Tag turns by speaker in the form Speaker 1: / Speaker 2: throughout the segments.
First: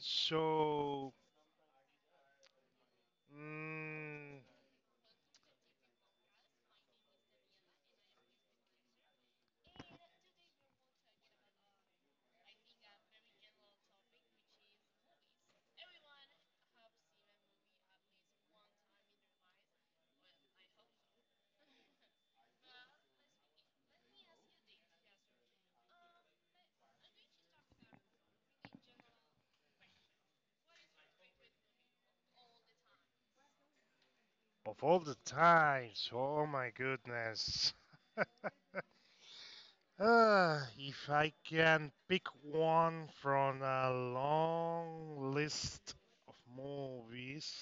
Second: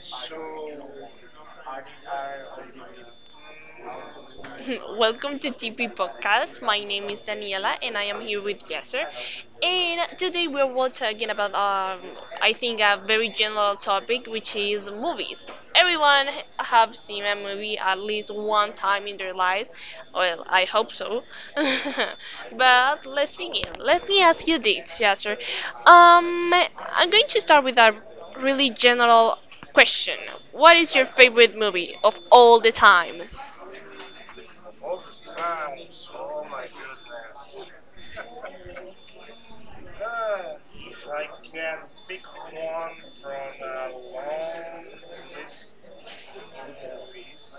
Speaker 1: so mm,
Speaker 2: Welcome to TP Podcast. My name is Daniela and I am here with Yasser. And today we are talking about I think a very general topic, which is movies. Everyone have seen a movie at least one time in their lives. Well, I hope so. But let's begin. Let me ask you this, Yasser. Um, I'm going to start with a really general question. What is your favorite movie of all the times?
Speaker 1: of all the times, oh my goodness. If I can pick one from a long list of movies,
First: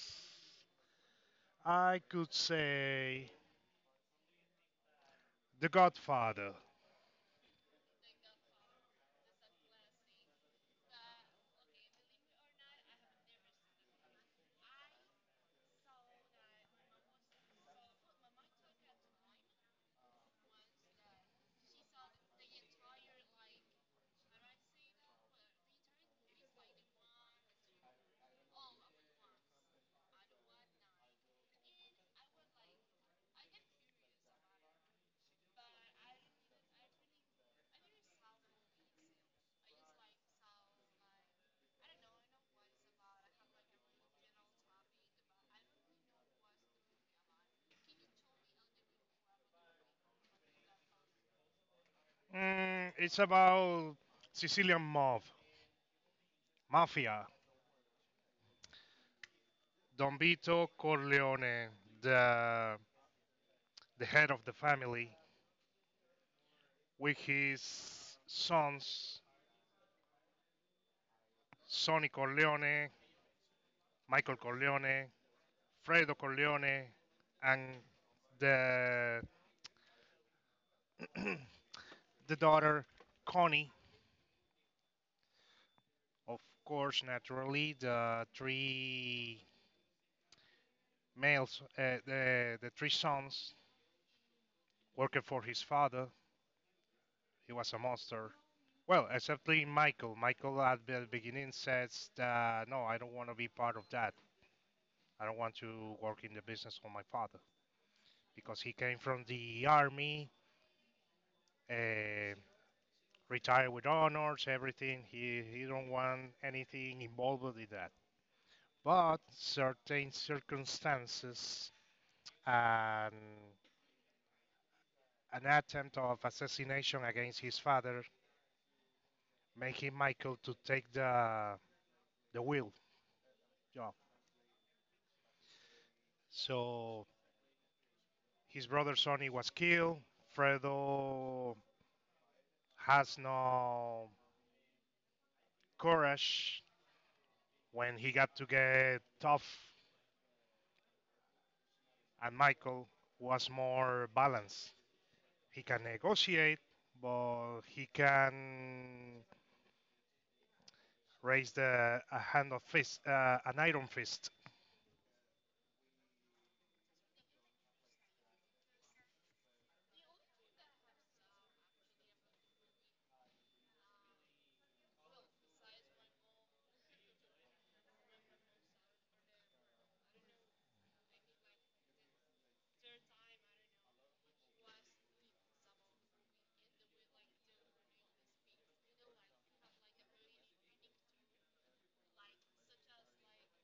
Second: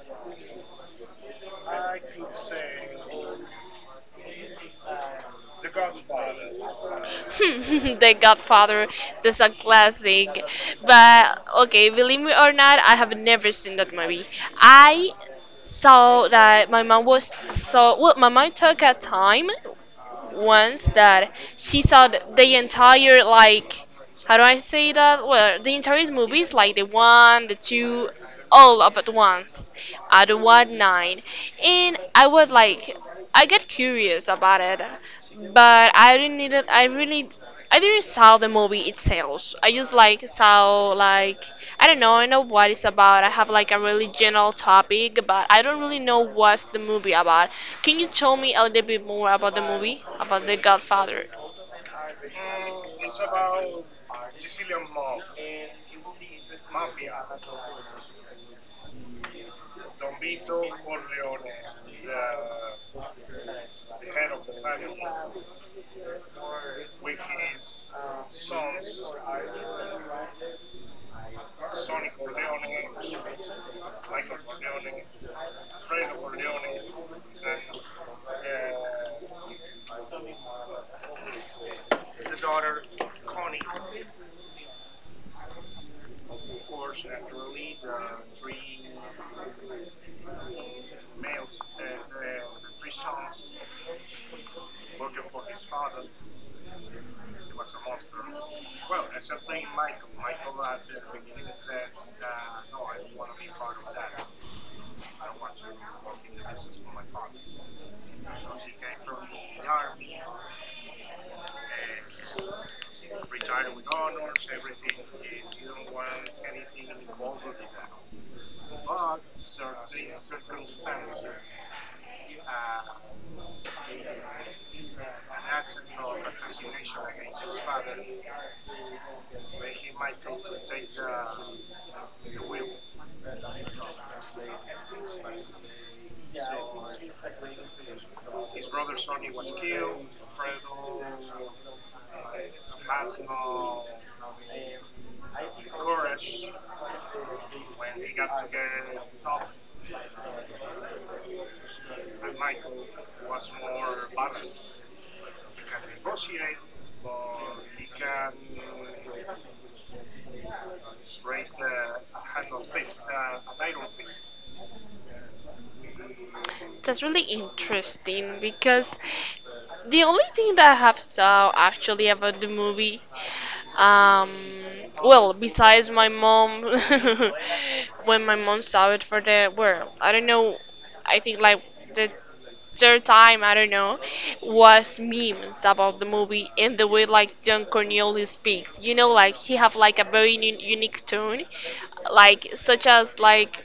Speaker 1: I could say The Godfather.
Speaker 2: The Godfather. That's a classic. But okay, believe me or not, I have never seen that movie. I saw that my mom was so well. My mom took a time once that she saw the entire, like, how do I say that? Well, the entire movies, like the one, the two, all up at once at one night, and I was like, I got curious about it, but I didn't need it. I really I didn't saw the movie itself. I just like saw like I don't know. I know what it's about. I have like a really general topic, but I don't really know what's the movie about. Can you tell me a little bit more about the movie about The Godfather?
Speaker 1: It's about Sicilian mob, mafia, Don Vito Corleone, the the head of the family, with his sons, Sonny Corleone, Michael Corleone, Fredo Corleone, and the, the daughter, Connie. Of course, naturally, the three males, the three sons working for his father. He was a monster. Well, except Michael. Michael at the beginning says that no, I don't want to be part of that. I don't want to work in the business of my father. Because he came from the army, uh, retired with honors, everything. He don't want anything involved with that. But certain circumstances and an attempt of assassination against his father, making Michael to take the will job. So his brother Sonny was killed. Fredo has no courage when he got to get tough, and Michael was more balanced. He can negotiate, but he can raise the a hand of fist, an iron fist.
Speaker 2: That's really interesting because the only thing that I have saw actually about the movie, um, well, besides my mom, when my mom saw it for the well, I don't know, I think like the third time, I don't know, was memes about the movie and the way like Don Cornelius speaks. You know, like he have like a very unique tone, like such as like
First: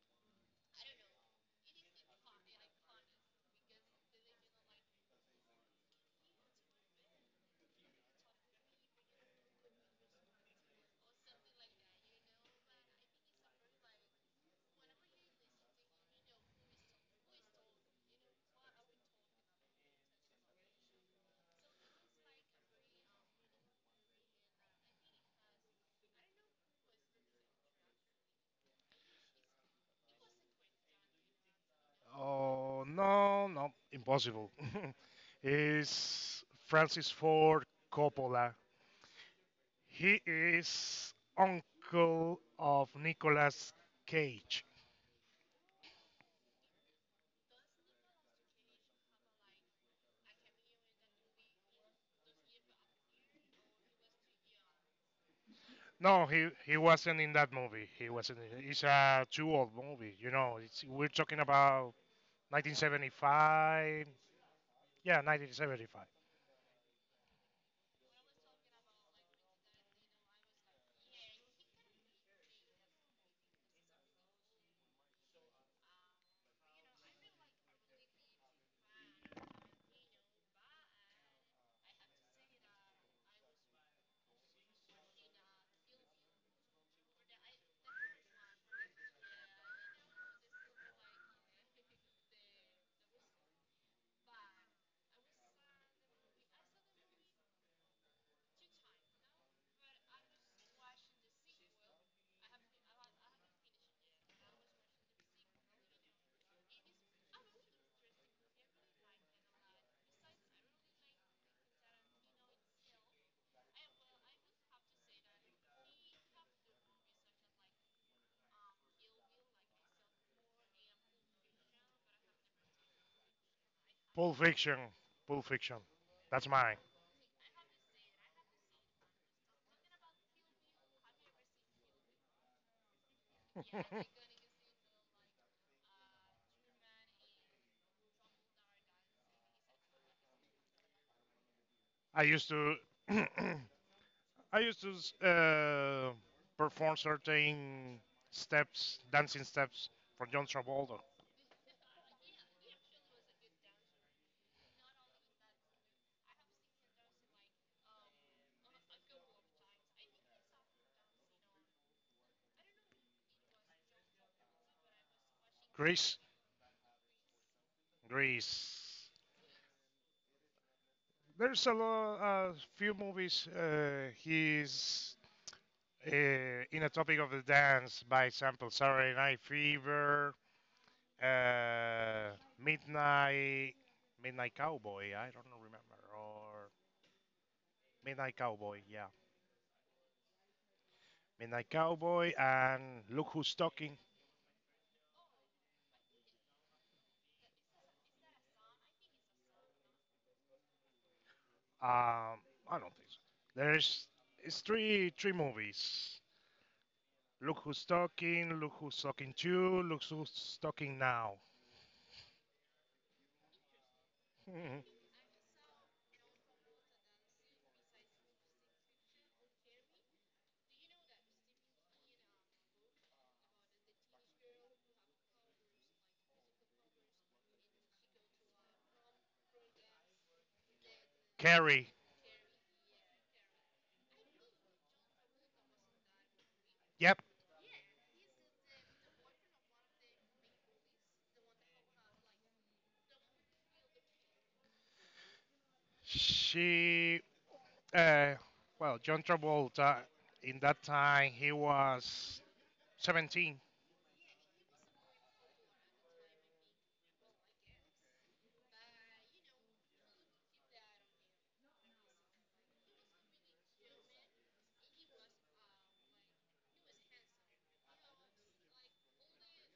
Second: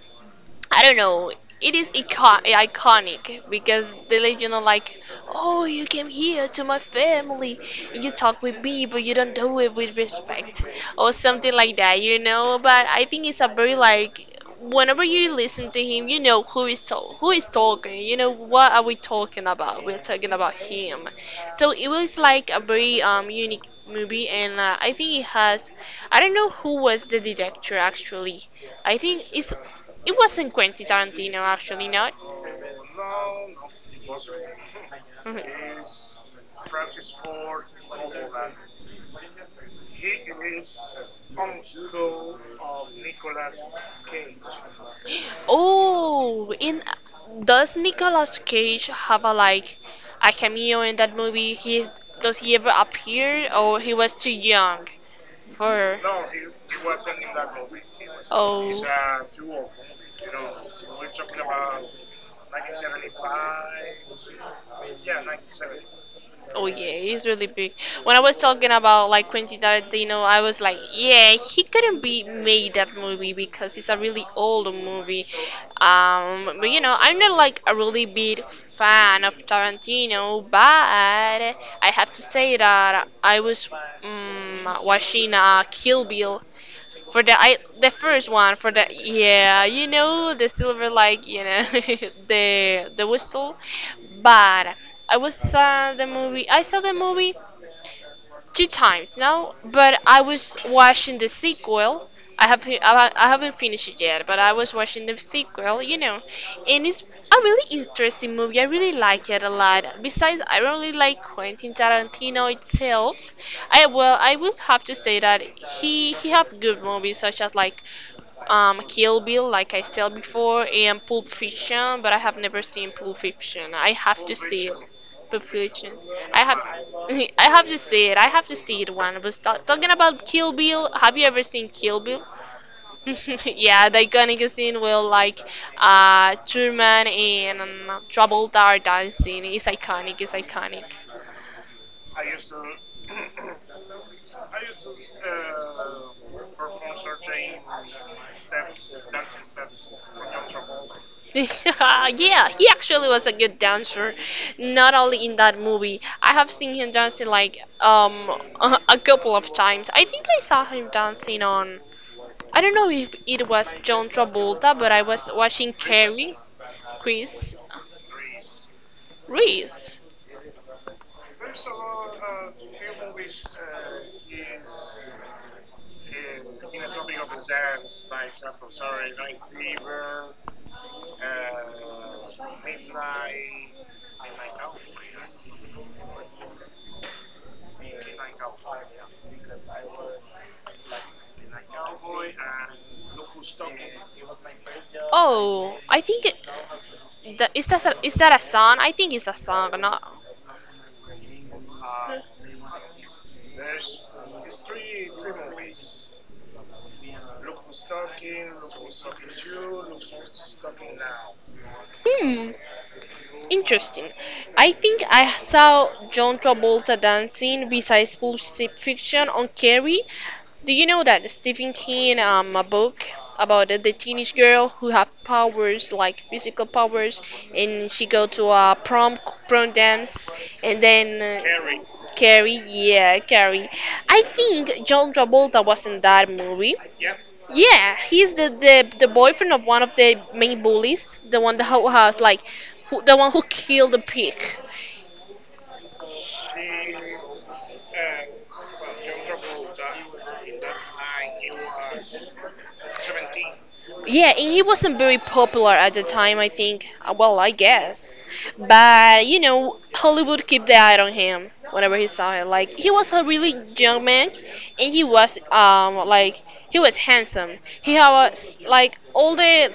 Speaker 2: I don't know. It is iconic because they let you know, like, oh, you came here to my family, and you talk with me, but you don't do it with respect, or something like that, you know. But I think it's a very like, whenever you listen to him, you know who is talk, who is talking. You know what are we talking about? We're talking about him. So it was like a very unique movie, and I think it has. I don't know who was the director actually. I think it's it wasn't Quentin Tarantino, actually, not.
Speaker 1: Oh no, no, impossible.
Speaker 2: Mhm.
Speaker 1: Is Francis Ford Coppola. He is uncle of Nicolas Cage.
Speaker 2: Oh, in does Nicolas Cage have a like a cameo in that movie? He does he ever appear, or he was too young for?
Speaker 1: No, he wasn't in that movie. He wasn't.
Speaker 2: Oh.
Speaker 1: It's a too old movie. You know, we're talking about 1975. Yeah, 1975.
Speaker 2: Oh yeah, he's really big. When I was talking about like Quentin Tarantino, I was like, yeah, he couldn't be made that movie because it's a really old movie. But you know, I'm not like a really big fan of Tarantino, but I have to say that I was watching Kill Bill for the I the first one for the yeah you know the silver like you know the whistle, but I was saw the movie I saw the movie two times now, but I was watching the sequel. I have I haven't finished it yet, but I was watching the sequel, you know, and it's a really interesting movie. I really like it a lot. Besides, I really like Quentin Tarantino itself. I well, I would have to say that he have good movies such as like Kill Bill, like I said before, and Pulp Fiction, but I have never seen Pulp Fiction. I have
Speaker 1: Pulp
Speaker 2: to see
Speaker 1: Fiction.
Speaker 2: it
Speaker 1: Pulp Fiction.
Speaker 2: future. I
Speaker 1: That's
Speaker 2: have,
Speaker 1: mine.
Speaker 2: I have to see it. I have to see it one. I was talking about Kill Bill. Have you ever seen Kill Bill? Yeah, the iconic scene where like Truman and Travolta are dancing is iconic. It's iconic.
Speaker 1: I used to. I used to perform certain steps, dancing steps from John Travolta.
Speaker 2: Yeah, he actually was a good dancer. Not only in that movie, I have seen him dancing like a couple of times. I think I saw him dancing on I don't know if it was John Travolta, but I was watching
Speaker 1: Grease.
Speaker 2: Carrie, Chris,
Speaker 1: Grease.
Speaker 2: Reese.
Speaker 1: There's a lot, a few movies. He's uh, in a topic of the dance, by example, Saturday Night Fever, uh, Midnight Midnight Cowboy. I don't know, remember, or Midnight Cowboy, yeah. Midnight Cowboy and Look Who's Talking.
Speaker 2: Oh, I think it, that, is that a song? I think it's a song, not.
Speaker 1: Um, I don't think so. There's it's three movies. Look Who's Talking, Look Who's Talking to, Look Who's Talking Now.
Speaker 2: Hmm. Interesting. I think I saw John Travolta dancing besides Pulp Fiction on Carrie. Do you know that Stephen King, a book about the teenage girl who have powers like physical powers, and she go to a prom dance, and then Carrie,
Speaker 1: Carrie,
Speaker 2: Carrie, yeah, Carrie. I think John Travolta was in that movie.
Speaker 1: yep,
Speaker 2: Yeah, he's the, the boyfriend of one of the main bullies, the one that who has like, who, the one who killed the pig.
Speaker 1: she. Uh, well, John Travolta in that time he was 17.
Speaker 2: Yeah, and he wasn't very popular at the time, I think. Well, I guess. But, you know, Hollywood kept the eye on him whenever he saw him. Like, he was a really young man, and he was, like, he was handsome. He had, like, all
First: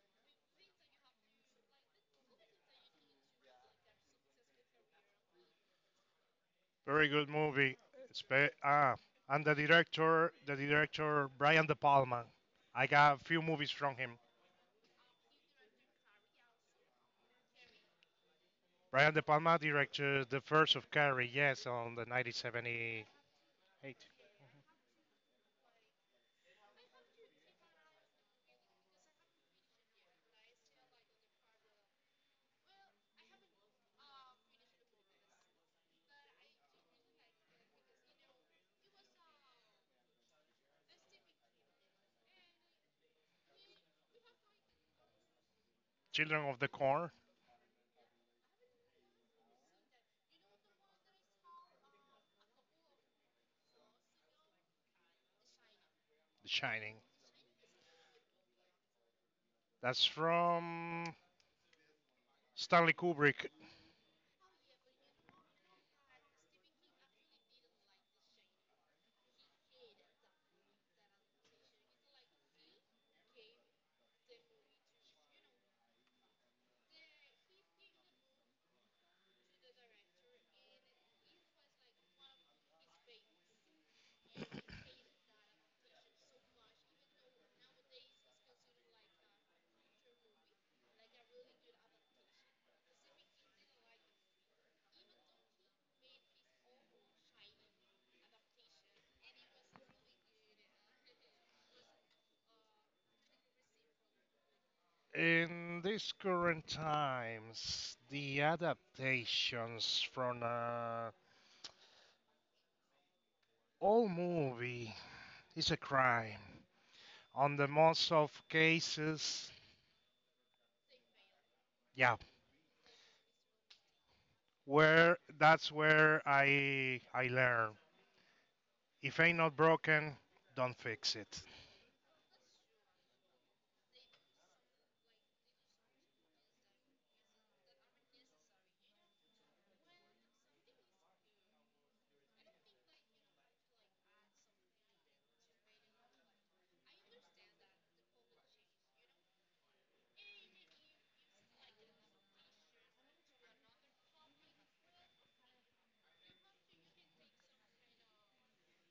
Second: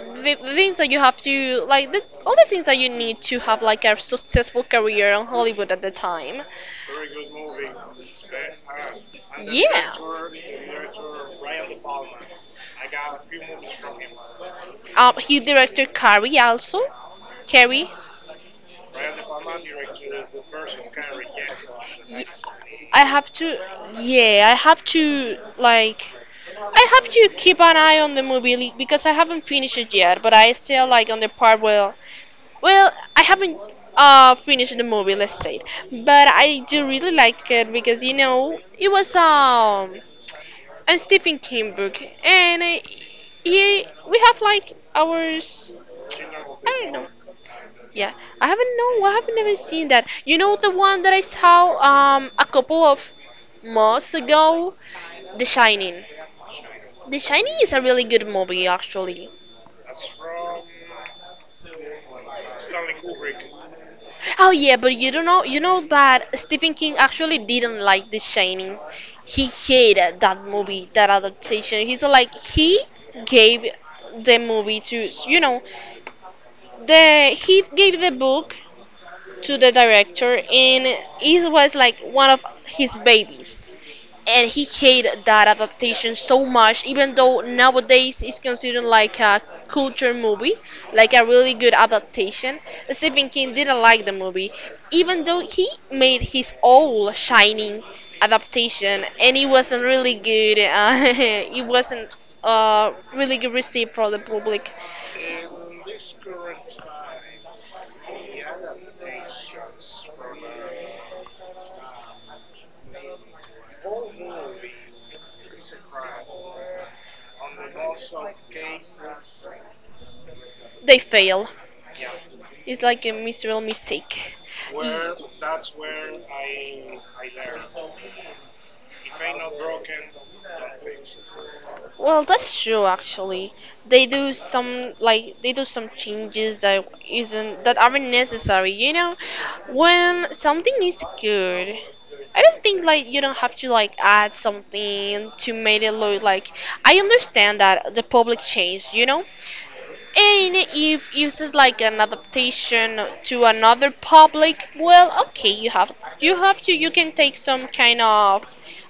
Speaker 2: the things that you have to, like, the, all the things that you need to have, like, a successful career on Hollywood at the time.
Speaker 1: Very good movie. Ah, and the
Speaker 2: Yeah.
Speaker 1: director, the director Brian De Palma. I got a few movies from him.
Speaker 2: He directed Carrie also. Carrie.
Speaker 1: Brian De Palma directed the first of Carrie, yes, on the
Speaker 2: Y- I
Speaker 1: 1978.
Speaker 2: have to, yeah, I have to like, I have to keep an eye on the movie because I haven't finished it yet. But I still like on the part where, well, I haven't finished the movie, let's say it. But I do really like it because you know it was a Stephen King book, and he we have like ours.
Speaker 1: Children of the
Speaker 2: I don't know.
Speaker 1: Corn.
Speaker 2: Yeah, I haven't know. I have never seen that. You know the one that I saw a couple of months ago, The Shining.
Speaker 1: The Shining.
Speaker 2: The Shining is a really good movie actually.
Speaker 1: That's from Stanley Kubrick.
Speaker 2: Oh yeah, but you don't know. You know that Stephen King actually didn't like The Shining. He hated that movie, that adaptation. He's like he gave the movie to you know The he gave the book to the director, and it was like one of his babies. And he hated that adaptation so much, even though nowadays it's considered like a culture movie, like a really good adaptation. Stephen King didn't like the movie, even though he made his own Shining adaptation, and it wasn't really good. It wasn't really good received from the public.
Speaker 1: In these current times, the adaptations from an old movie is a crime. On the most of cases,
Speaker 2: They fail.
Speaker 1: yeah,
Speaker 2: It's like a miserable mistake.
Speaker 1: where that's where I learn. If ain't not broken, don't fix it.
Speaker 2: Well, that's true actually. They do some like they do some changes that isn't that aren't necessary, you know? When something is good, I don't think like you don't have to like add something to make it look like I understand that the public changed, you know? And if uses like an adaptation to another public, well, okay, you have to you can take some kind of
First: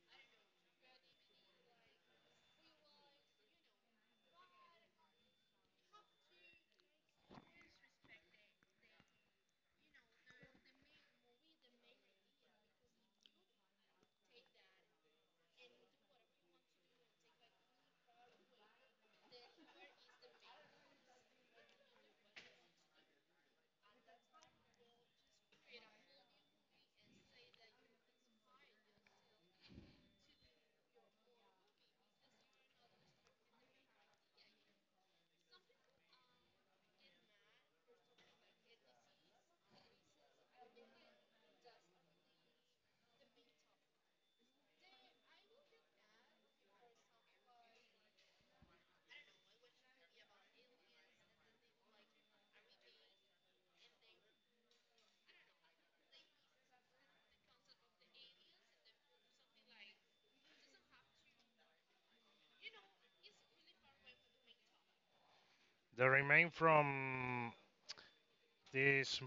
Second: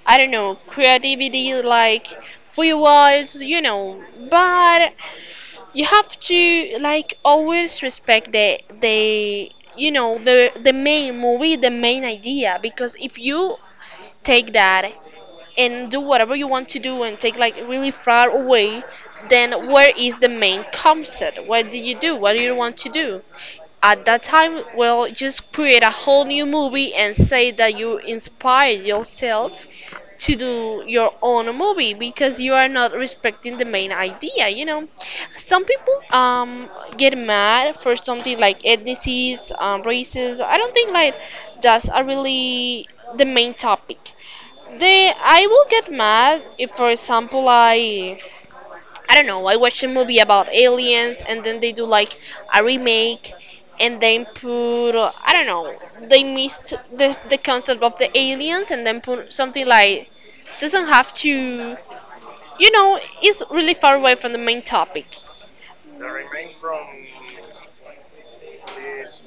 Speaker 2: I don't know creativity like free words, you know, but you have to like always respect the you know the main movie, the main idea, because if you take that and do whatever you want to do and take like really far away, then where is the main concept? What do you do? What do you want to do? At that time, well, just create a whole new movie and say that you inspired yourself to do your own movie because you are not respecting the main idea you know some people get mad for something like ethnicities races I don't think like that's a really the main topic they, I will get mad if, for example, I don't know, I watch a movie about aliens and then they do like a remake and then put, I don't know, they missed the concept of the aliens and then put something like, doesn't have to, you know, it's really far away from the main topic.
Speaker 1: The remain from This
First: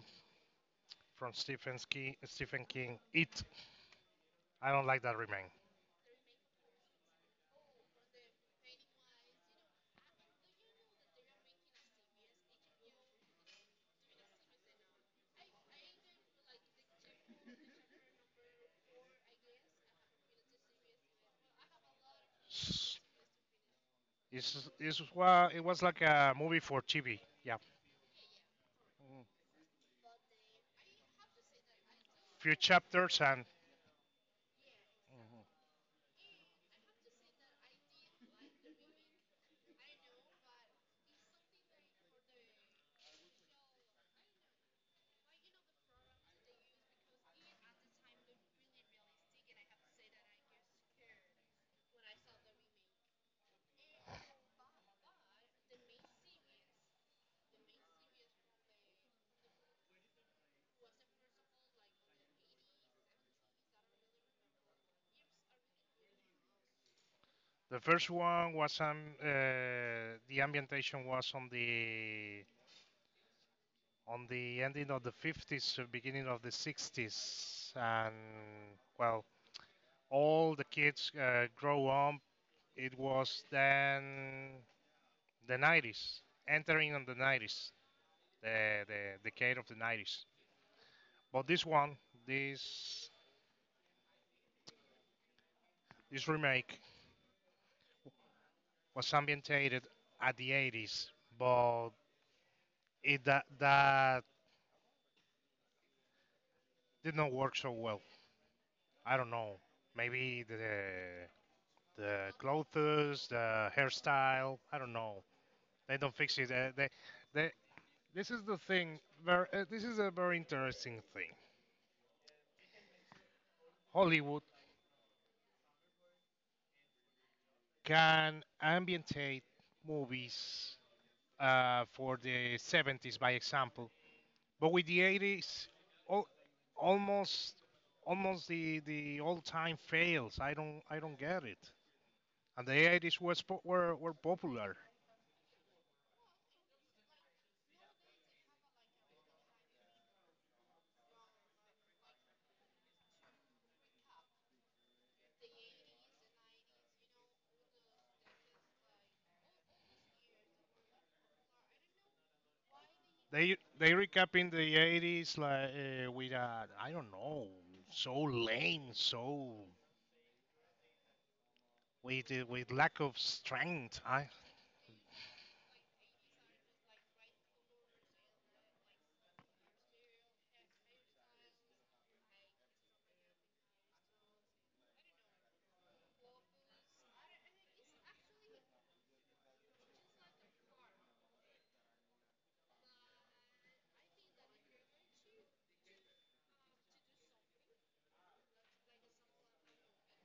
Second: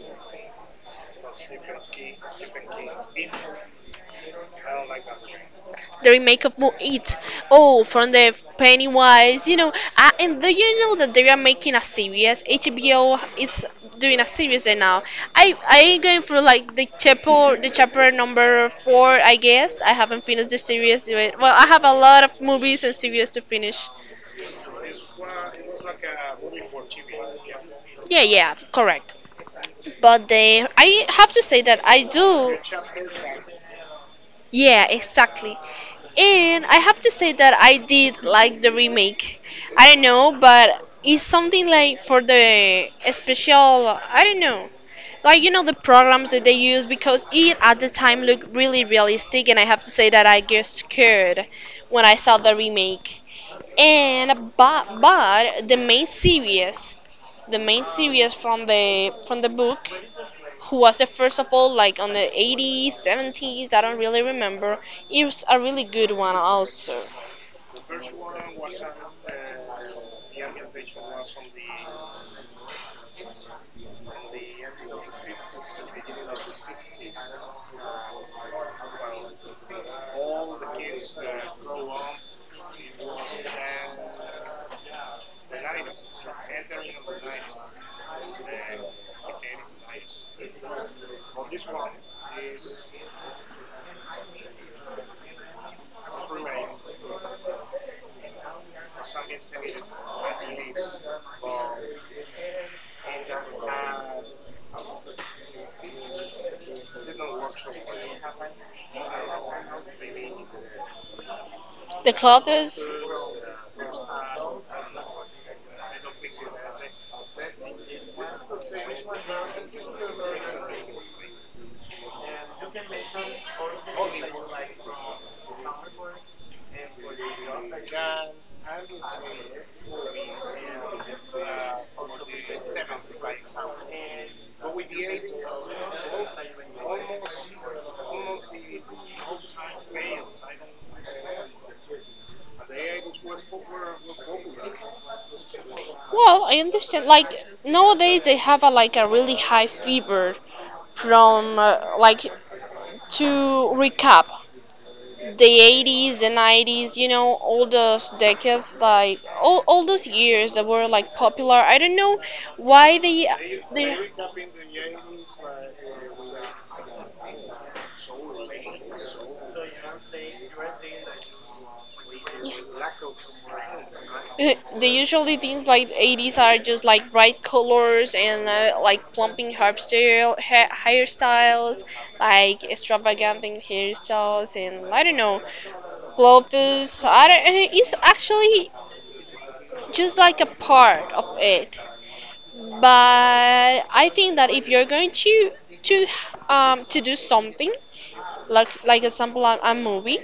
Speaker 1: from Stephen King. Stephen King. It. I don't like that remain.
Speaker 2: The remake of Mo It. Oh, from the Pennywise, you know. And do you know that they are making a series? HBO is doing a series right now. I going through like the chapter number four, I guess. I haven't finished the series yet. Well, I have a lot of movies and
Speaker 1: S-
Speaker 2: series to finish.
Speaker 1: it was like a movie for TV. Yeah,
Speaker 2: Yeah, yeah, correct. But they, I have to say that I do.
Speaker 1: few chapters. And
Speaker 2: Yeah, exactly. And I have to say that I did like the remake. I don't know, but it's something like for the special, I don't know. Like you know the programs that they use because it at the time looked really realistic and I have to say that I get scared when I saw the remake. And but the main series, from the book, who was the first of all, like, on the 80s, 70s, I don't really remember. It was a really good one also.
Speaker 1: the first one was the ambientation was on the ending of the 50s, beginning of the 60s, and well, all the kids grow up. It was then the 90s, entering on the 90s, the decade of the 90s. But this one, this this remake was ambientated at the 80s, but it that that did not work so well. I don't know. Maybe the
Speaker 2: The
Speaker 1: the
Speaker 2: clothes.
Speaker 1: clothes, the hairstyle. I don't know. They don't fix it. They, this is the thing. This is a very interesting thing. Hollywood can ambientate movies for the 70s, by example. But with the 80s, al- almost almost the all time fails. I don't get it. And the 80s were popular.
Speaker 2: Well, I understand, like, nowadays they have a, like, a really high fever from like, to recap the 80s and 90s, all those decades, like all those years that were like popular. I don't know why they
Speaker 1: They
Speaker 2: they
Speaker 1: recap in the 80s like, with, I don't know, so lame, so with lack of strength. I
Speaker 2: The usually things like 80s are just like bright colors and like plumping hairstyle, hairstyles, like extravagant hairstyles, and, I don't know, globus. I don't. It's actually just like a part of it. But I think that if you're going to, to to do something, like example, a movie,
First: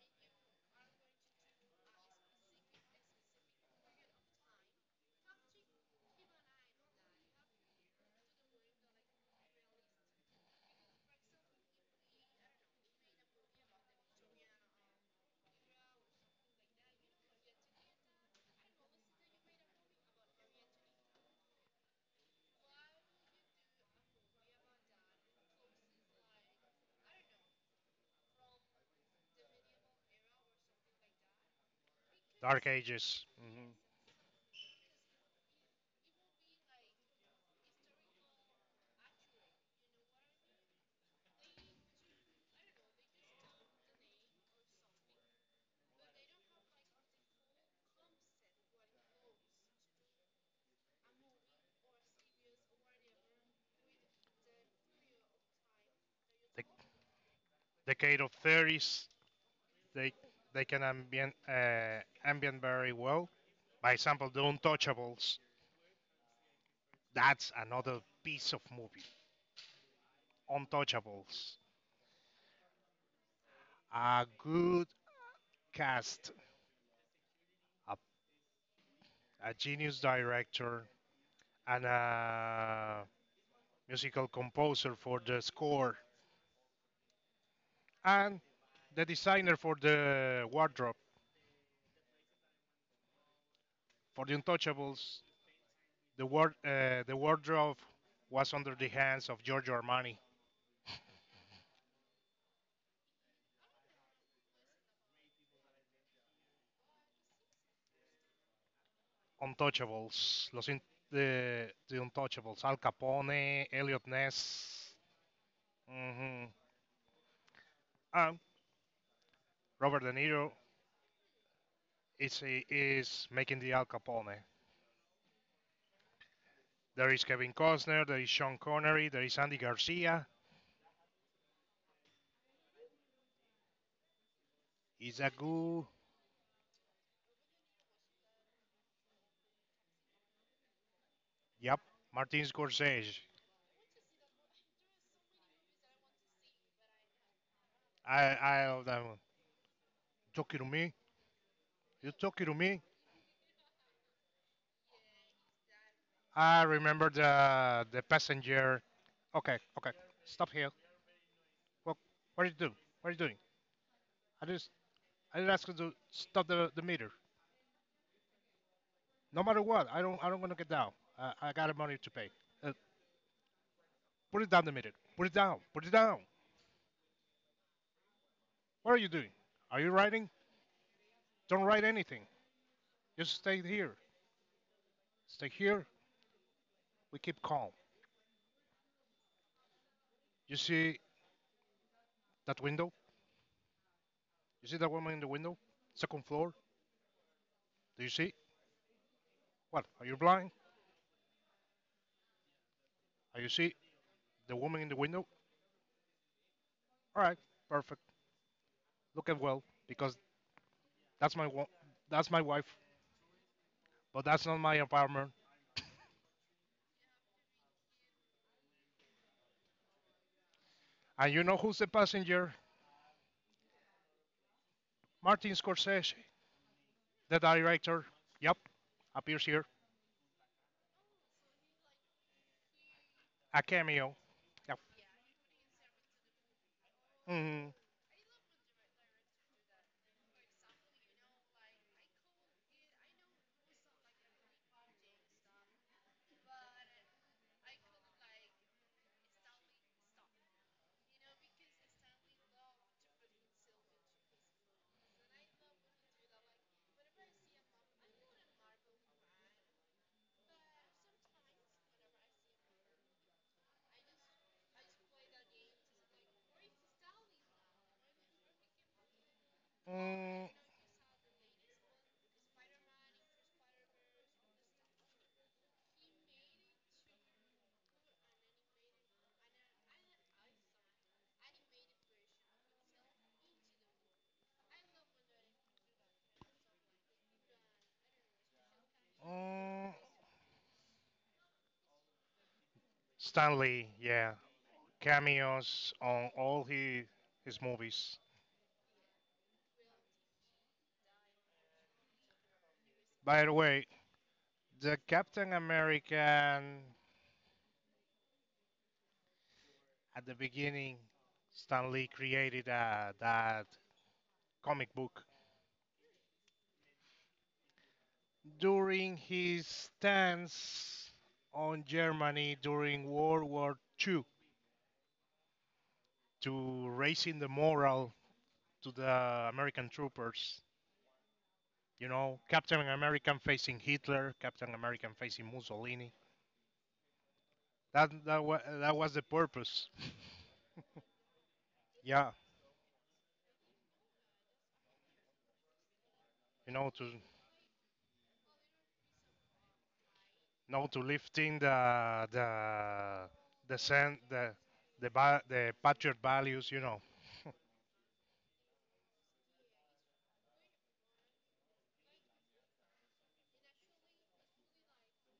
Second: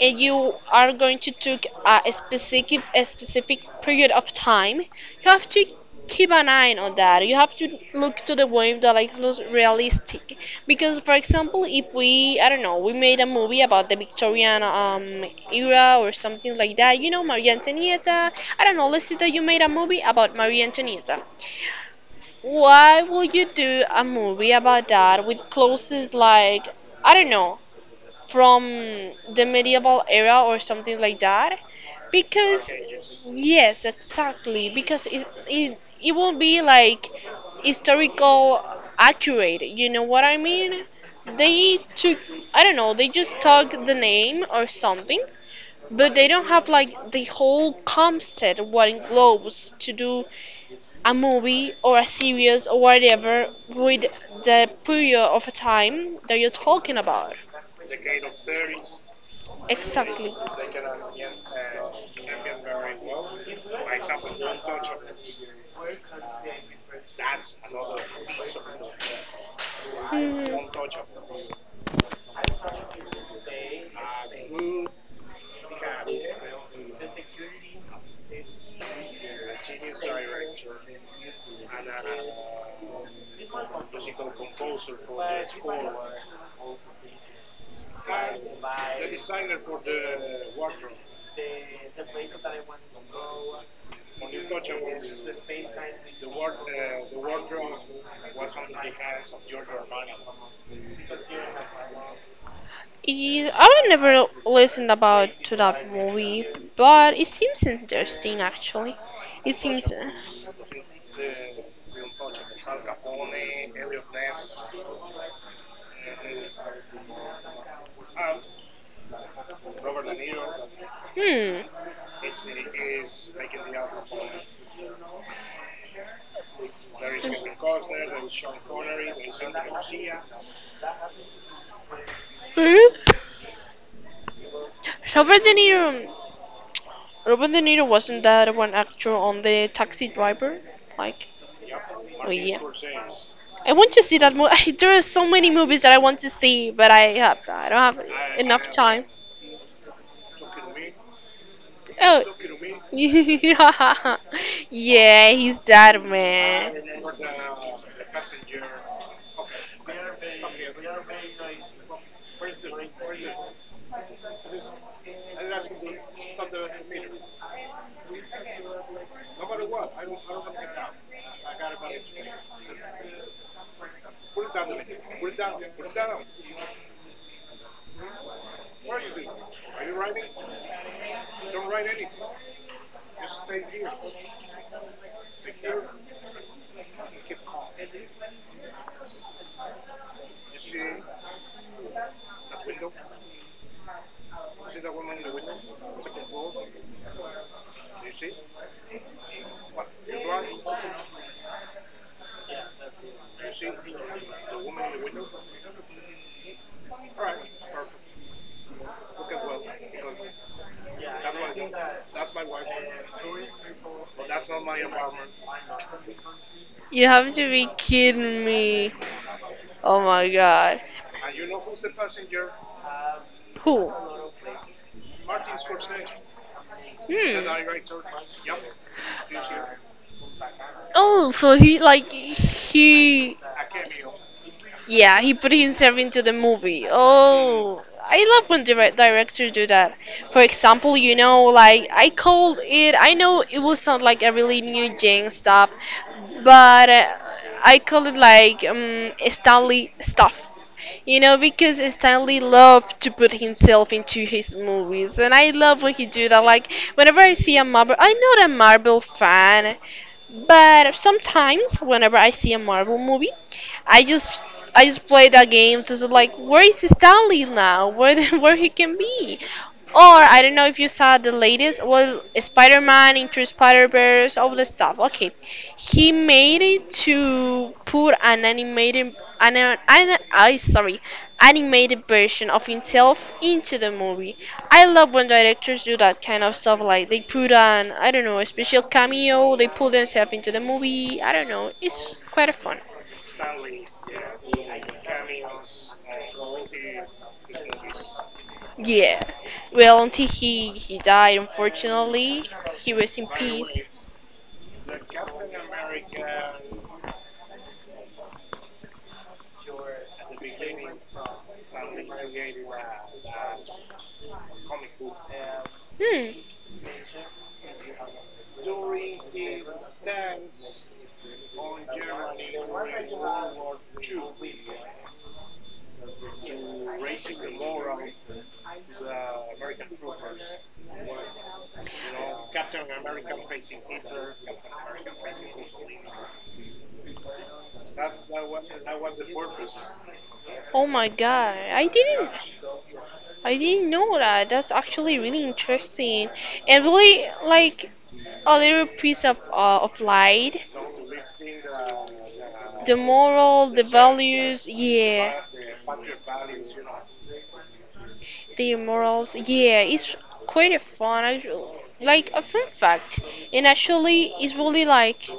Speaker 2: and you are going to take a specific period of time, you have to keep an eye on that. You have to look to the way that, like, looks realistic. Because, for example, if we, I don't know, we made a movie about the Victorian era or something like that. You know, Maria Antonietta, I don't know, let's say that you made a movie about Maria Antonietta. Why would you do a movie about that with clothes like, I don't know, from the medieval era or something like that?
Speaker 1: Dark
Speaker 2: Because
Speaker 1: Ages, hmm.
Speaker 2: yes, exactly, because it won't be like historical accurate. You know what I mean. They took, I don't know, they just took the name or something, but they don't have like the whole concept what involves to do a movie or a series or whatever with the period of time that you're
Speaker 1: The
Speaker 2: talking about.
Speaker 1: decade of 30s. They
Speaker 2: Exactly.
Speaker 1: they can ambient very well. By example, the Untouchables. That's another piece of movie.
Speaker 2: Hmm.
Speaker 1: Untouchables. A good cast, a, a genius director, and a musical composer for the score, and the designer for the wardrobe. For the Untouchables, the wardrobe was under the hands of Giorgio Armani.
Speaker 2: I've never listened about to that movie, but it seems interesting actually. It seems,
Speaker 1: Untouchables, the Untouchables, Al Capone, Elliot Ness, mhm, and Robert De Niro
Speaker 2: hmm.
Speaker 1: is making the Al Capone. There is Kevin Costner, there is Sean Connery, there is Andy Garcia,
Speaker 2: Robert De
Speaker 1: Isagu,
Speaker 2: Niro. Robin De Niro wasn't that one actor on the Taxi Driver? Like,
Speaker 1: yep,
Speaker 2: oh
Speaker 1: Martin
Speaker 2: yeah.
Speaker 1: Scorsese.
Speaker 2: I want to see that movie. There are so many movies that I want to see, but I don't have
Speaker 1: I
Speaker 2: enough time.
Speaker 1: love "Talking to me, you
Speaker 2: Oh,
Speaker 1: talking to me."
Speaker 2: yeah, yeah, he's that
Speaker 1: I
Speaker 2: man.
Speaker 1: remember the passenger. Okay, okay, stop here. What what are you doing? What are you doing? I just I just asked you to stop the meter. No matter what, I don't gonna get down. I got money to pay. Uh, put it down the meter. Put it down. Put it down. What are you doing? Are you writing? Don't write anything. Just stay here. Stay here. We keep calm. You see that window? You see that woman in the window? Second floor? Do you see? What? Are you blind? Are you see the woman in the window? All right, perfect. Look at well because that's my wo- that's my wife, but that's not my apartment.
Speaker 2: You have to be kidding me. Oh my god.
Speaker 1: And you know who's the passenger?
Speaker 2: Who?
Speaker 1: Martin Scorsese, the
Speaker 2: Hmm.
Speaker 1: director. Yep, appears here.
Speaker 2: Oh, so he, like, he.
Speaker 1: A cameo. Yep.
Speaker 2: Yeah, he put himself into the movie.
Speaker 1: Mm,
Speaker 2: Oh, I love when directors do that. For example, like, I called it. I know it will sound like a really new gen stuff, but I call it like Stanley stuff. You know, because Stanley loved to put himself into his movies, and I love when he do that. Like whenever I see a Marvel, I'm not a Marvel fan, but sometimes whenever I see a Marvel movie, I just, play that game to like, where is Stanley now? Where where he can be? Or I
Speaker 1: mm,
Speaker 2: don't know if you saw the latest, well, Spider-Man into Spider-Verse, all the stuff. Okay, he made it to put an animated, an I sorry, animated version of himself into the movie. I love when directors do that kind of stuff. Like they put an, I don't know, a special cameo. They put
Speaker 1: mm.
Speaker 2: themselves into the movie. I don't know. It's quite fun.
Speaker 1: Stanley, yeah, cameos on all his movies.
Speaker 2: Yeah. Well, until he died, unfortunately, he was in
Speaker 1: By the
Speaker 2: peace.
Speaker 1: way, the Captain American at the beginning, Stan Lee created that comic book
Speaker 2: Hmm.
Speaker 1: during his stance on Germany during World War II to raising the morale to the American troopers. You know, Captain American facing Hitler, Captain American facing Mussolini. That was the purpose.
Speaker 2: Oh my god,
Speaker 1: Yeah,
Speaker 2: I didn't know that. That's actually really interesting
Speaker 1: you
Speaker 2: and
Speaker 1: know, to
Speaker 2: really like a little piece of light.
Speaker 1: no, to lifting
Speaker 2: The moral,
Speaker 1: the
Speaker 2: the
Speaker 1: sand
Speaker 2: values,
Speaker 1: the
Speaker 2: yeah,
Speaker 1: va- the patriot values, you know.
Speaker 2: the morals, yeah. It's quite a fun, like a fun fact. And actually, it's really like,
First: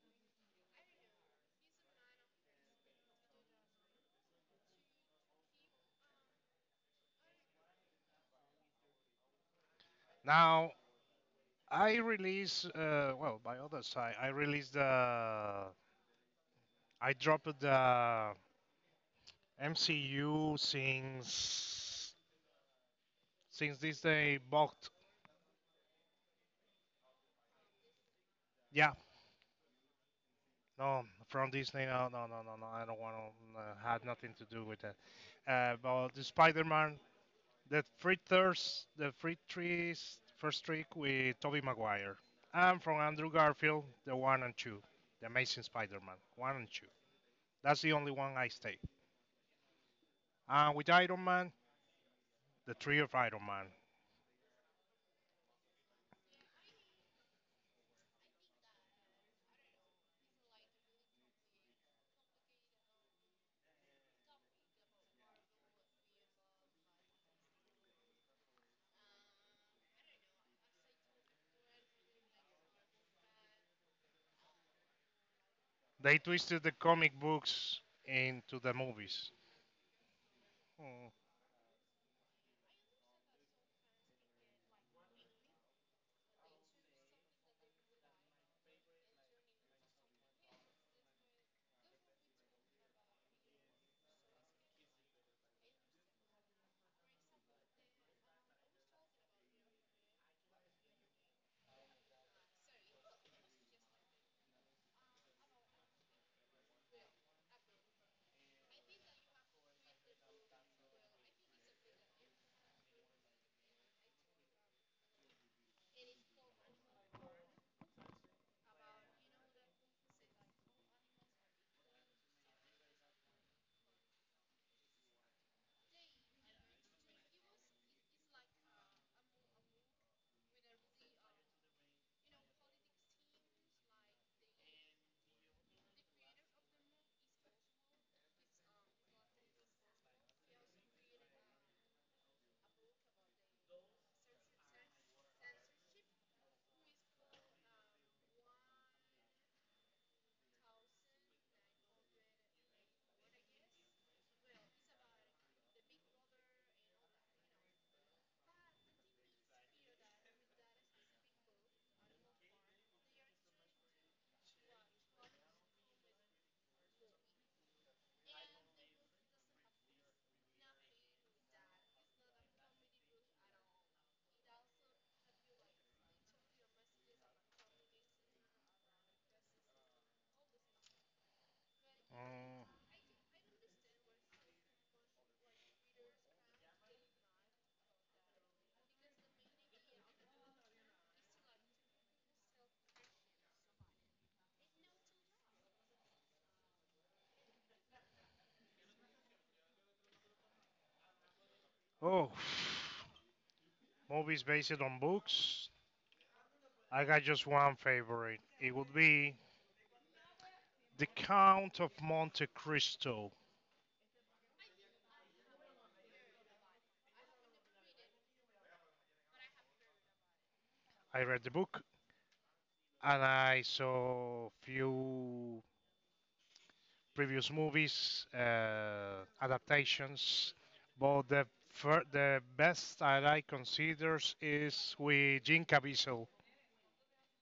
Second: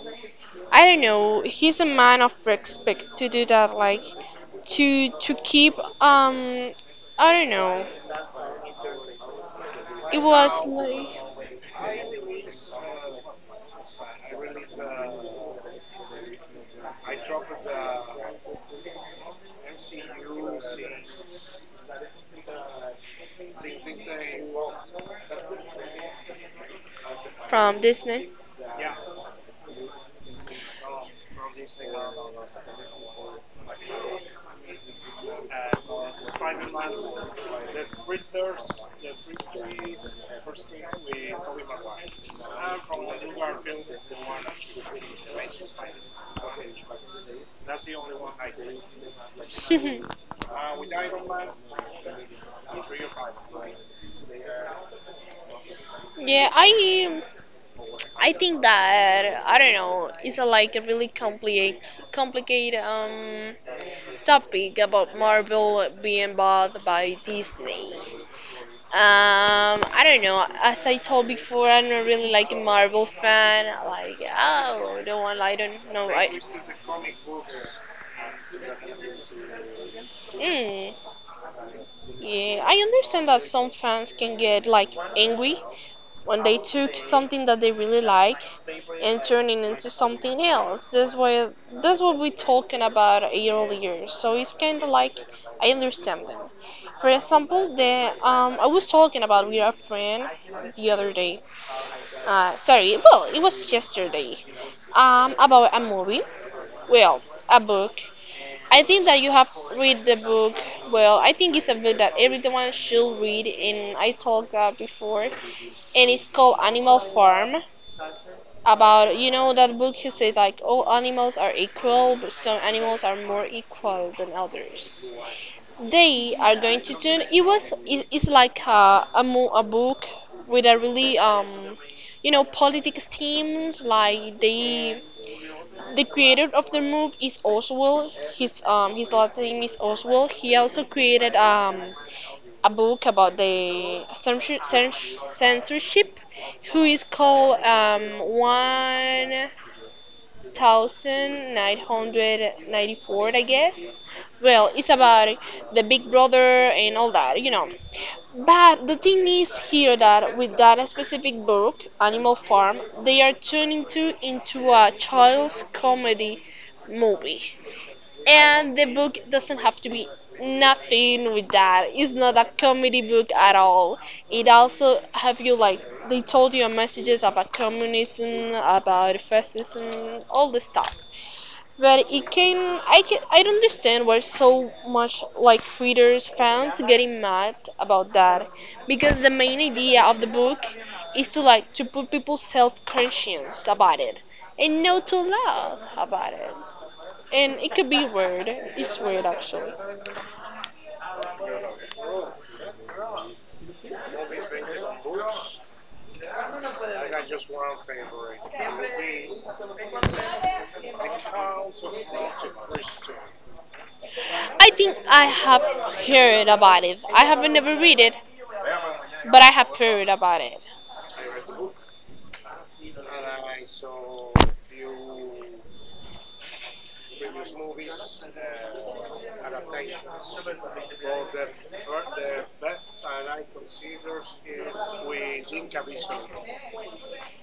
Speaker 2: I don't know. He's a man of respect to do that, like to keep um I don't know. It was
Speaker 1: Now
Speaker 2: like
Speaker 1: I release well by other side I dropped the MCU since Disney bought.
Speaker 2: from Disney.
Speaker 1: Yeah, no, from Disney, no, no, no, no, no, I don't want to, had nothing to do with that. But the Spider-Man, The free thirst, the free trees, first trick with Tobey Maguire, and from Andrew Garfield, the one and two, the Amazing Spider-Man, one and two. That's the only one I stay.
Speaker 2: yeah,
Speaker 1: And with Iron Man, the three of Iron Man.
Speaker 2: I. I think that, I don't know, it's like a really complicated topic about Marvel being bought by Disney. I don't know. As I told before, I'm not really like a Marvel fan. Like, oh, I don't want. I don't know.
Speaker 1: They
Speaker 2: I.
Speaker 1: twisted the comic books into the movies.
Speaker 2: Mm,
Speaker 1: Mm,
Speaker 2: yeah, I understand that some fans can get like angry when they took something that they really like and turn it into something else. That's what we talking about earlier. So it's kind of like, I understand them. For example, the I was talking about with a friend the other day. Sorry, well, it was yesterday. About a movie. Well, a book. I think that you have read the book. Well, I think it's a book that everyone should read, and I talked about before, and it's called Animal Farm. About, that book, he said like all animals are equal, but some animals are more equal than others. They are going to turn. It's like a book with a really politics themes, like the creator of the move is Oswald. His last name is Oswald. He also created a book about the censorship, who is called 1994, I guess. Well, it's about the Big Brother and all that, you know. But the thing is here that with that specific book, Animal Farm, they are turning to into a child's comedy movie. And the book doesn't have to be nothing with that. It's not a comedy book at all. It also have you like they told you messages about communism, about fascism, all the stuff. But it
Speaker 1: mm.
Speaker 2: can I don't understand why so much like readers fans getting mad about that, because the main idea of the book is to, like, to put people's self conscience about it and not to love about it. And it could be weird. It's weird actually.
Speaker 1: Oh, movies based on books. I got just one favorite. It would be The Count of Monte Cristo.
Speaker 2: I think I have heard about it. I haven't never read it, but I have heard about it.
Speaker 1: I read the book, and I saw few previous movies adaptations. But the best that I considers is with Jim Caviezel,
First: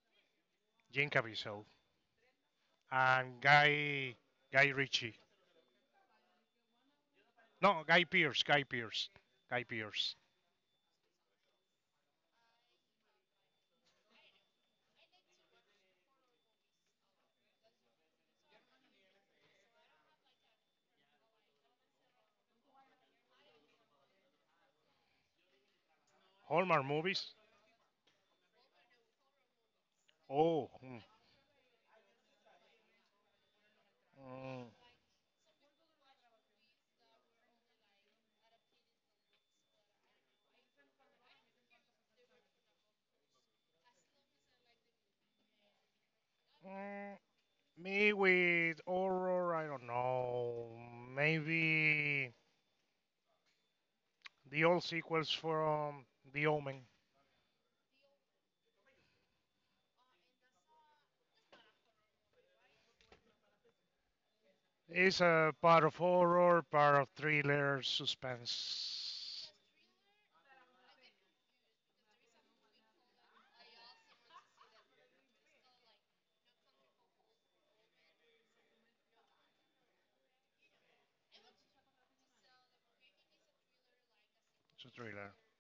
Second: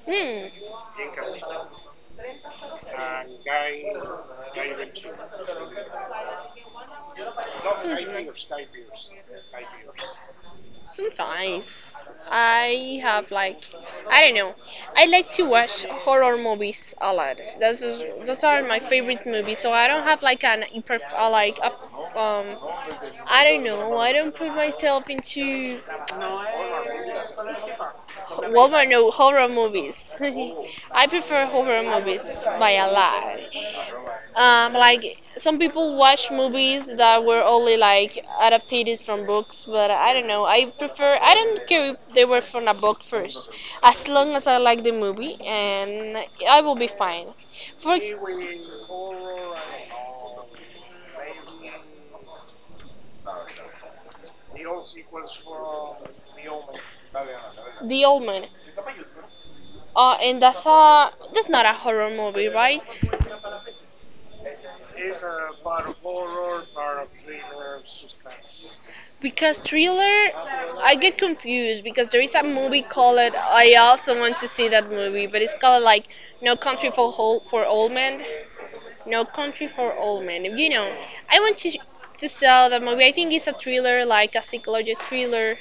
Speaker 2: Hmm.
Speaker 1: Jim Caviezel, and Guy Ritchie. No,
Speaker 2: So
Speaker 1: Guy
Speaker 2: it's—
Speaker 1: Pearce, Guy Pearce, Guy Pearce.
Speaker 2: Sometimes I have like, I don't know, I like to watch horror movies a lot. Those are my favorite movies. So I don't have like an hyper like um I don't know. I don't put myself into,
Speaker 1: Hallmark movies.
Speaker 2: well, no, horror movies.
Speaker 1: Oh,
Speaker 2: I prefer horror movies by a lot. Like some people watch movies that were only like adapted from books, but I don't know. I prefer. I don't care if they were from a book first, as long as I like the movie, and I
Speaker 1: mm,
Speaker 2: will be
Speaker 1: mm,
Speaker 2: fine. For
Speaker 1: me
Speaker 2: ex—
Speaker 1: with horror. I don't know. Maybe the old sequels from The Omen.
Speaker 2: The Old Man. And that's not a horror movie, right?
Speaker 1: It's a part of horror, part of thriller, suspense.
Speaker 2: Because thriller, I get confused because there is a movie called, I also want to see that movie, but it's called like No Country for for Old Men. No Country for Old Men. You know, I want to sell the movie. I think it's a thriller, like a
Speaker 1: It's a
Speaker 2: psychological
Speaker 1: thriller.
Speaker 2: thriller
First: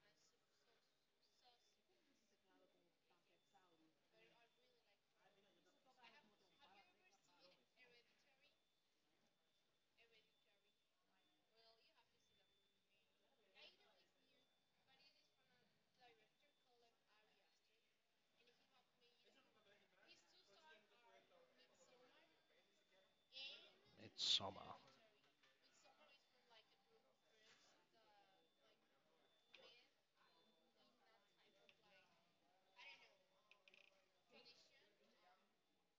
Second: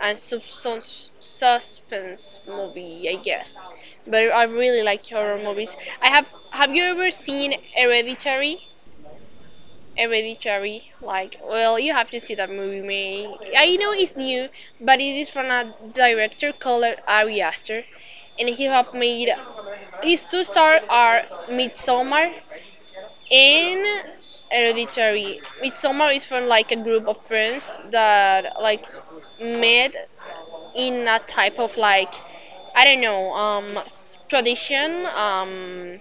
Speaker 2: and suspense movie, I guess. But I really like horror movies. I have. Have you ever seen Hereditary? Hereditary, like, well, you have to see that movie, man. I know it's new, but it is from a director called Ari Aster, and he have made his two stars are Midsommar and
Speaker 1: It's Soma.
Speaker 2: Hereditary. Midsommar is from like a group of friends that like met in a type of like, I don't know, tradition,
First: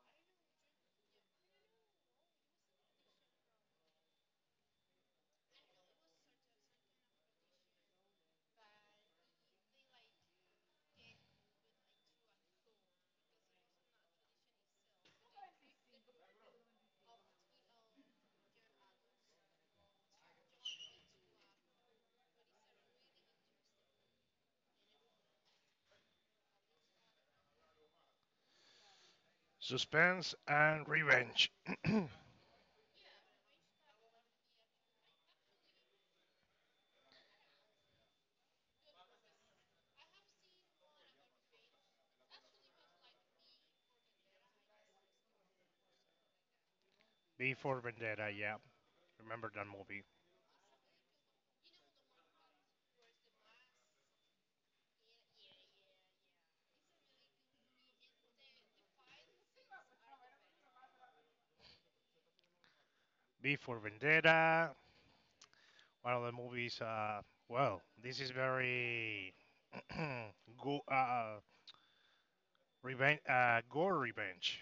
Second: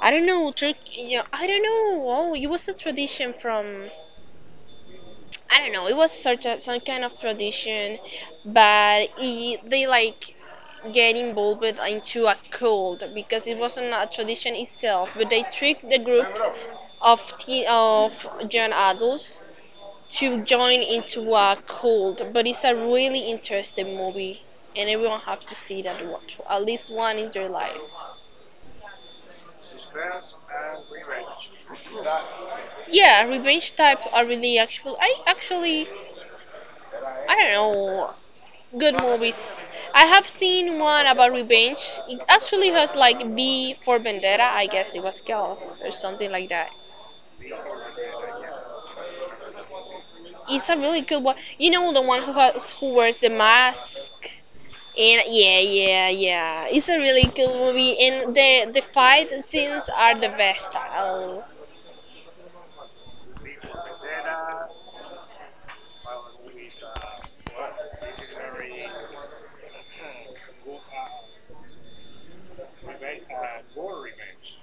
Speaker 2: I don't know, yeah, I don't know, oh, it was a tradition from, I don't know. It was such a some kind of tradition, but they like get involved into a cult because it wasn't a tradition itself. But they tricked the group of young adults to join into a cult. But it's a really interesting movie, and everyone have to see that one, at least one in their life.
Speaker 1: Suspense and revenge.
Speaker 2: Yeah, revenge type are really actual. I actually, I don't know. Good movies. I have seen one about revenge. It actually has like V for Vendetta, I guess it was called, or something like that.
Speaker 1: B for Vendetta, yeah. Remember that movie.
Speaker 2: It's a really good one. You know the one who wears the mask. And yeah, yeah, yeah. It's a really good movie, and the fight scenes are the best. Oh.
Speaker 1: B for Vendetta. One of the movies, well, this is very go, uh, revenge, gore revenge.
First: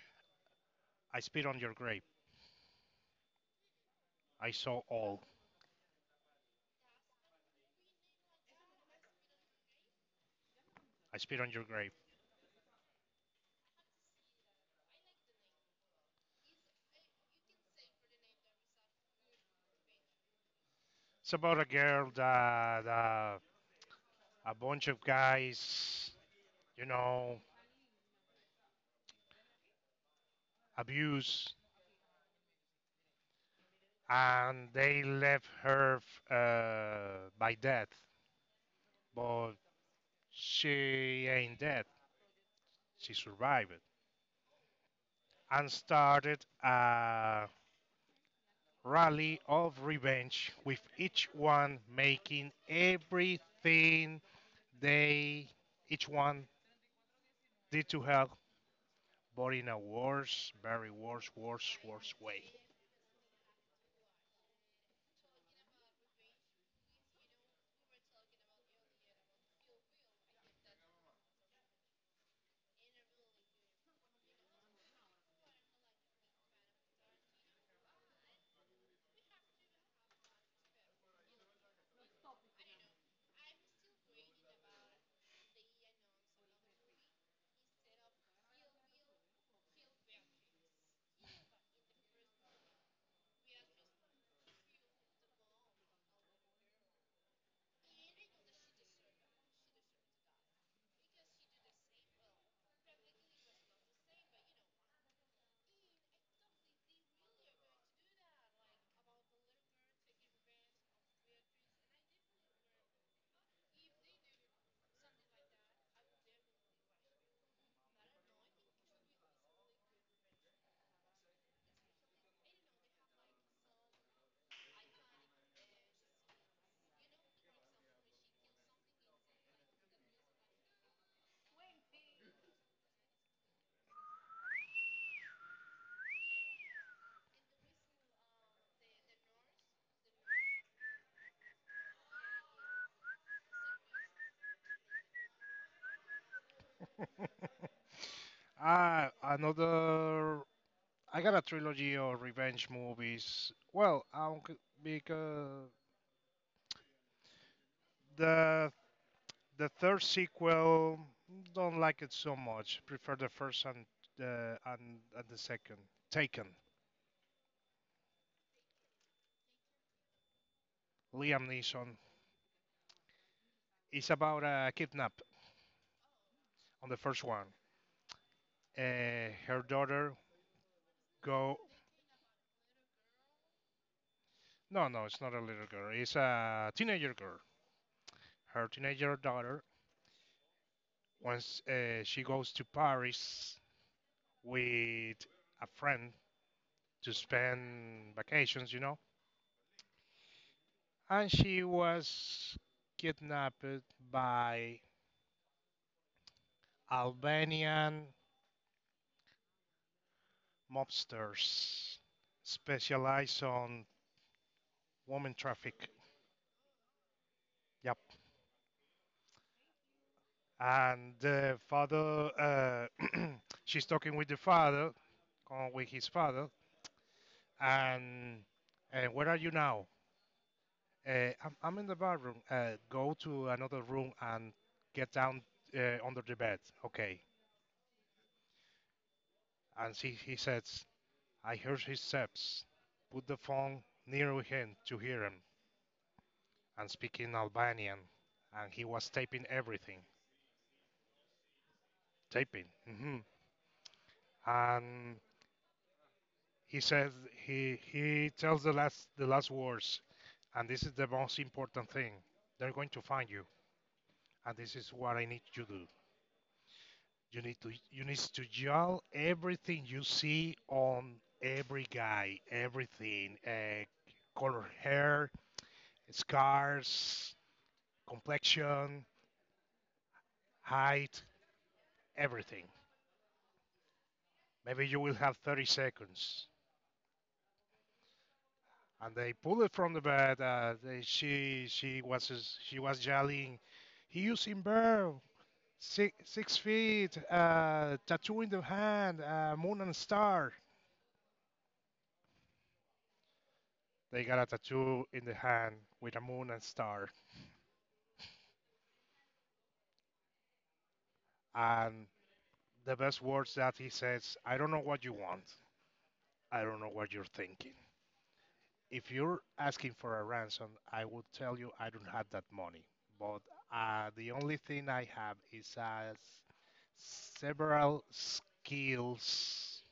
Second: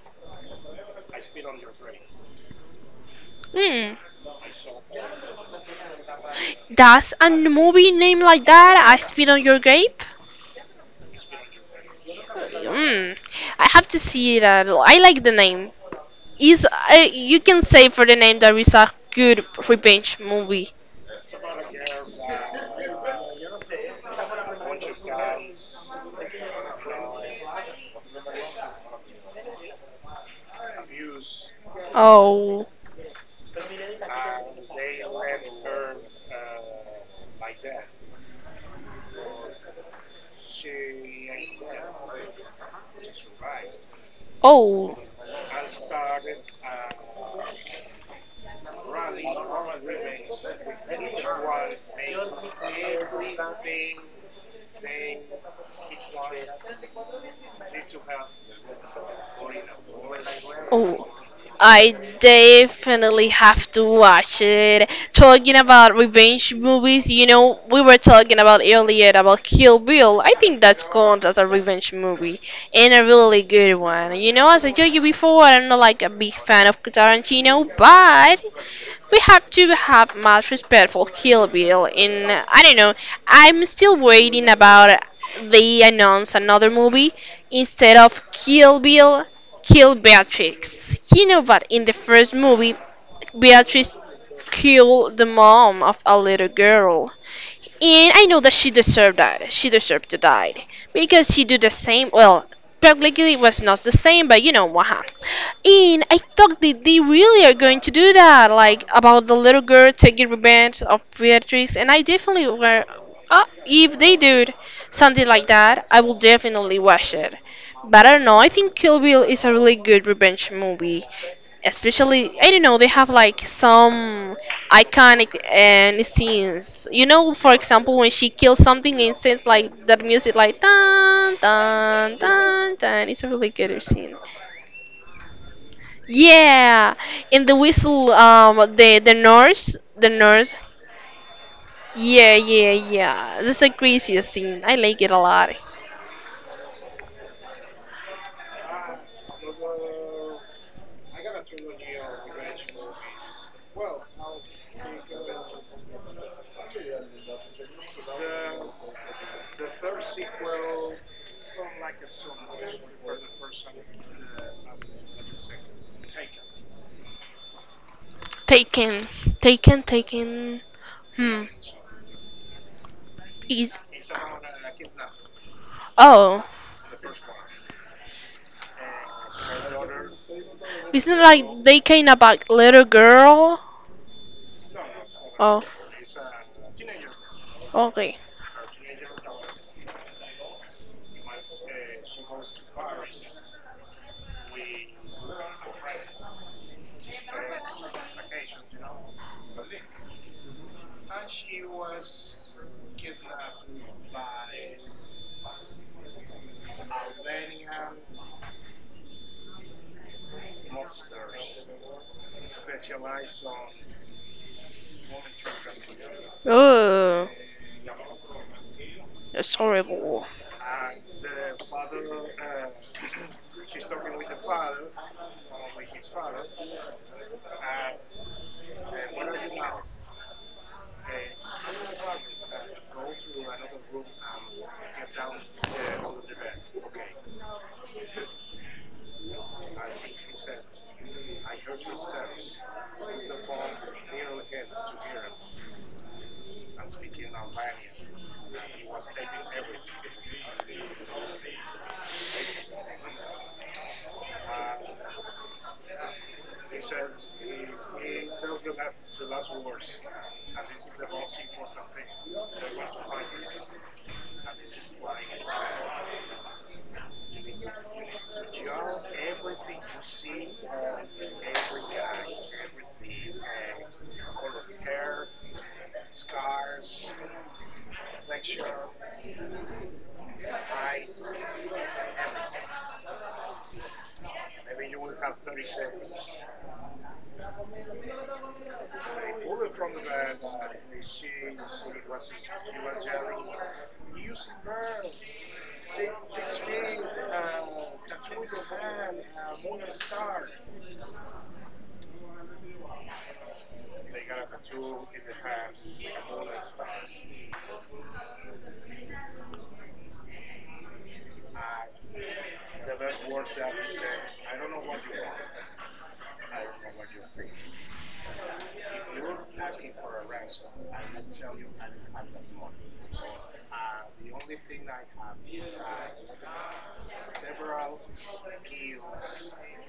Speaker 1: I spit on your grave.
Speaker 2: Hmm.
Speaker 1: I saw all.
Speaker 2: Does a movie name like that? I spit on your grape.
Speaker 1: I spit on your grave.
Speaker 2: Hmm. I have to see that. I like the name. Is I you can say for the name there is a good revenge movie.
Speaker 1: It's about a girl that a bunch of guys, you know, abuse,
Speaker 2: Oh,
Speaker 1: and they left her by death. But she ain't dead. She survived
Speaker 2: oh,
Speaker 1: and started a rally of revenge with each one making everything they each one did to her, but in a worse, very
Speaker 2: oh.
Speaker 1: worse, worse,
Speaker 2: I
Speaker 1: worse way.
Speaker 2: definitely have to watch it. Talking about revenge movies, you know, we were talking about earlier about Kill Bill. I think that counts as a revenge movie and a really good one. You know, as I told you before, I'm not like a big fan of Tarantino, but we have to have much respect for Kill Bill. In I don't know, I'm still waiting about they announce another movie instead of Kill Bill, Kill Beatrix. You know, but in the first movie, Beatrix killed the mom of a little girl. And I know that. She deserved to die because she did the same. Well, technically it was not the same, but you know what happened. And I thought that they really are going to do that, like about the little girl taking revenge of Beatrix. And I definitely were. If they do something like that, I will definitely watch it. But I don't know. I think Kill Bill is a really good revenge movie, especially, I don't know, they have like some iconic and scenes. You know, for example, when she kills something and sends like that music, like dun dun dun dun. It's a really good scene. Yeah, in the whistle, the nurse, the nurse. Yeah, yeah, yeah. This is a crazy scene. I like it a lot.
Speaker 1: Another, I got a trilogy of revenge movies, well, I don't, because The the third sequel don't like it so much. Prefer the first and the second. Taken.
Speaker 2: Taken, taken, taken. Hmm.
Speaker 1: Liam Neeson.
Speaker 2: Is
Speaker 1: It's about a kidnap
Speaker 2: oh.
Speaker 1: on the first one. Her daughter
Speaker 2: Isn't it like
Speaker 1: go.
Speaker 2: they came about little girl?
Speaker 1: No, no, it's not a
Speaker 2: Oh.
Speaker 1: little girl. It's a teenager girl.
Speaker 2: Okay.
Speaker 1: Her teenager daughter. Once she goes to Paris with a friend to spend vacations, you know, and she was kidnapped by Albanian mobsters specialize on woman traffic.
Speaker 2: Oh,
Speaker 1: Yep.
Speaker 2: that's horrible.
Speaker 1: And the father, she's talking with the father, with his father, and where are you now? I'm in the bathroom. Go to another room and get down under the bed. Okay. And he says, "I heard his steps. Put the phone near him to hear him and speak in Albanian." And he was taping everything. Taping. Hmm. And he says he tells the last words, and this is the most important thing. They're going to find you, and this is what I need you to do. You need to yell everything you see on every guy, everything, color hair, scars, complexion, height, everything. Maybe you will have 30 seconds. And they pulled it from the bed. She was yelling, "He using bird, six feet, tattoo in the hand, moon and star." They got a tattoo in the hand with a moon and star, and the best words that he says, "I don't know what you want. I don't know what you're thinking. If you're asking for a ransom, I would tell you I don't have that money. But the only thing I have is several skills,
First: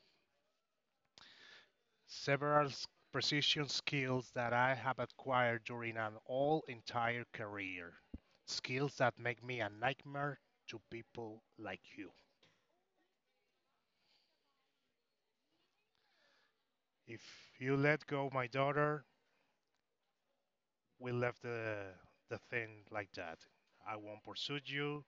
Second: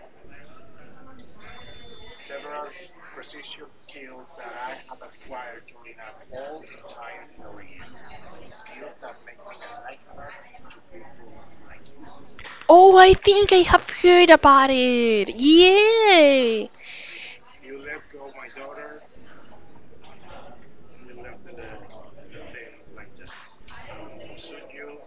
Speaker 1: several precision skills that I have acquired during an all entire career. Skills that make me a nightmare to people like you.
Speaker 2: Oh, I think I have heard about it. Yeah.
Speaker 1: If you let go my daughter, we left the thing like that. I won't pursue you.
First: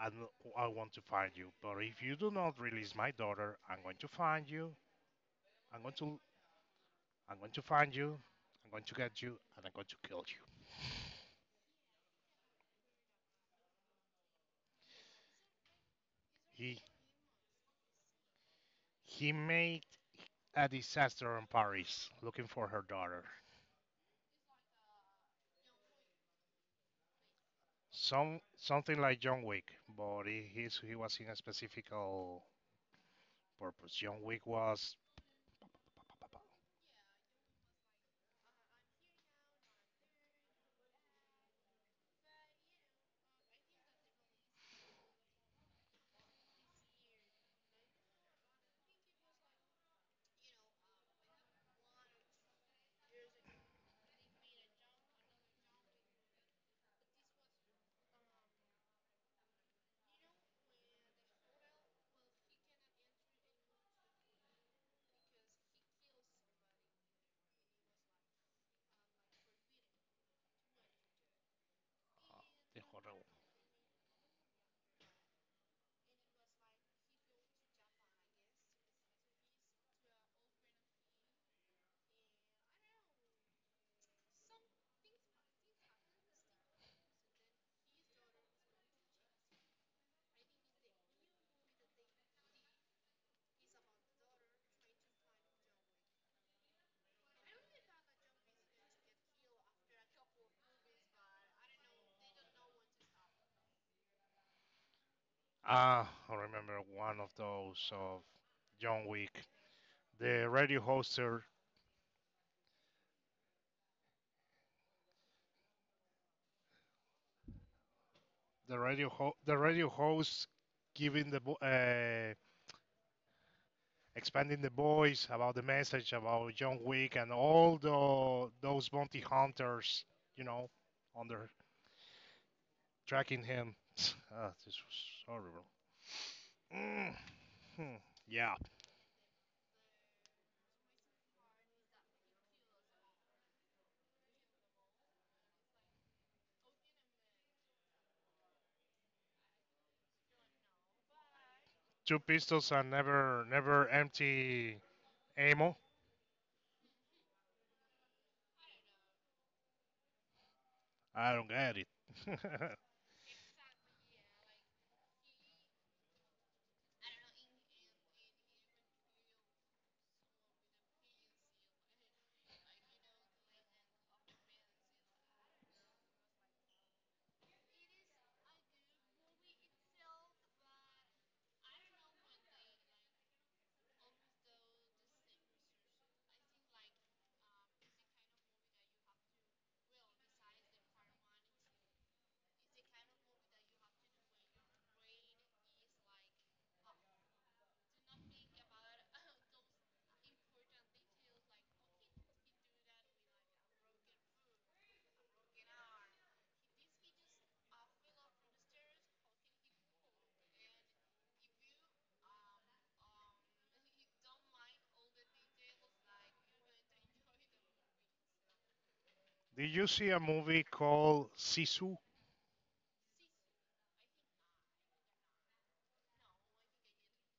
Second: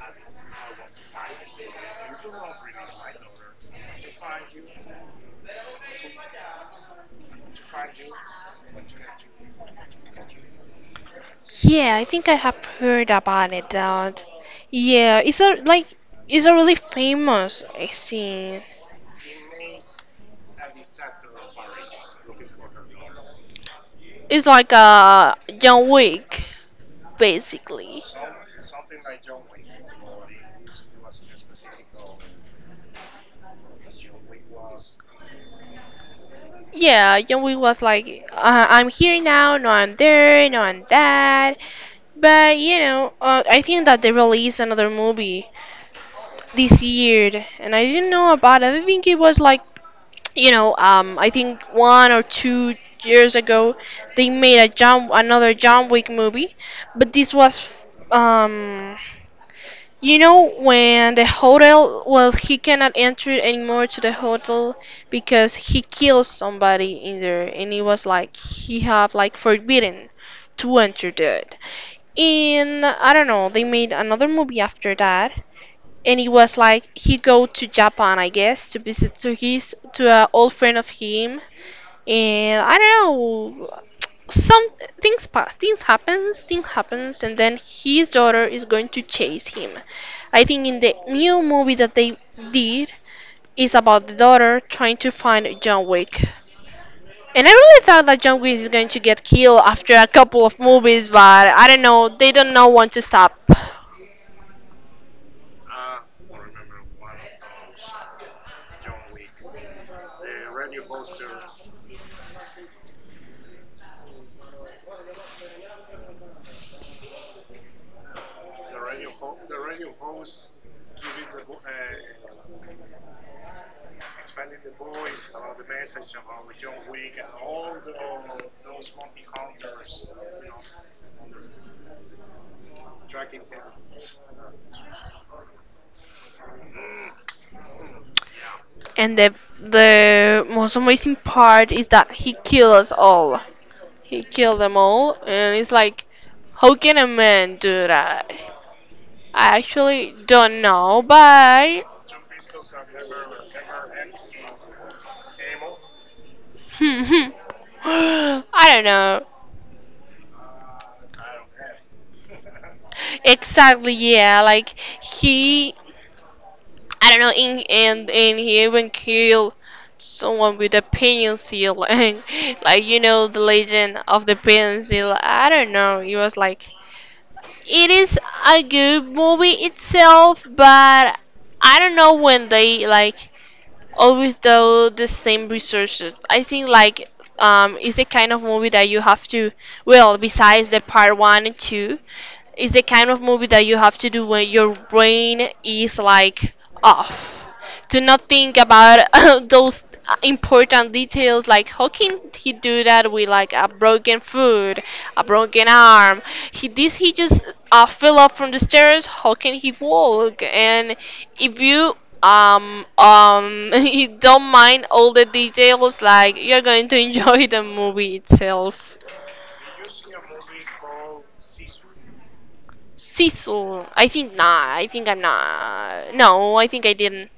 Speaker 1: And I want to find you. But if you do not release my daughter, I'm going to find you. I'm going to I'm going to find you. I'm going to get you, and I'm going to kill you.
Speaker 2: Yeah, I think I have heard about it. That. Yeah, it's a like it's a really
Speaker 1: He
Speaker 2: famous scene.
Speaker 1: he made a disaster in Paris looking for her daughter.
Speaker 2: It's like a John Wick, basically.
Speaker 1: Something like John Wick, but he was in a specific purpose. John Wick was...
Speaker 2: Yeah, John Wick was like, I'm here now. No, I'm there. No, I'm that. But you know, I think that they released another movie this year, and I didn't know about it. I think it was like you know, I think 1 or 2 years ago they made a John Wick movie, but this was um, you know when the hotel well he cannot enter anymore to the hotel because he kills somebody in there, and it was like he have like forbidden to enter there. And I don't know, they made another movie after that, and it was like he go to Japan, I guess, to visit to his to an old friend of him, and I don't know, some things pass, things happens, and then his daughter is going to chase him. I think in the new movie that they did is about the daughter trying to find John Wick. And I really thought that John Wick is going to get killed after a couple of movies, but I don't know, they don't know when to stop.
Speaker 1: I remember one of those of John Wick. The radio hoster the radio host giving expanding the voice about the message about John Wick and all the those bounty hunters, you know, on their tracking him. Ah, this was horrible. Mm, hmm, Yeah,
Speaker 2: And the most amazing part is that he killed us all. He killed them all, and it's like, how can a man do that? I actually don't know, but
Speaker 1: two pistols and never empty ammo.
Speaker 2: I don't know
Speaker 1: I don't get it.
Speaker 2: exactly. Yeah, like he, I don't know, in and he even killed someone with a pencil, and like you know the legend of the pencil. I don't know. It was like it is a good movie itself, but I don't know when they like always do the same research. I think like it's the kind of movie that you have to well besides the part one and two, it's the kind of movie that you have to do when your brain is like off. To not think about those important details like how can he do that with like a broken foot, a broken arm? He just fell off from the stairs. How can he walk? And if you you don't mind all the details, like you're going to enjoy the movie itself.
Speaker 1: Did you see a movie called Sisu?
Speaker 2: Sisu, I think not. I think I'm not. No, I think I didn't.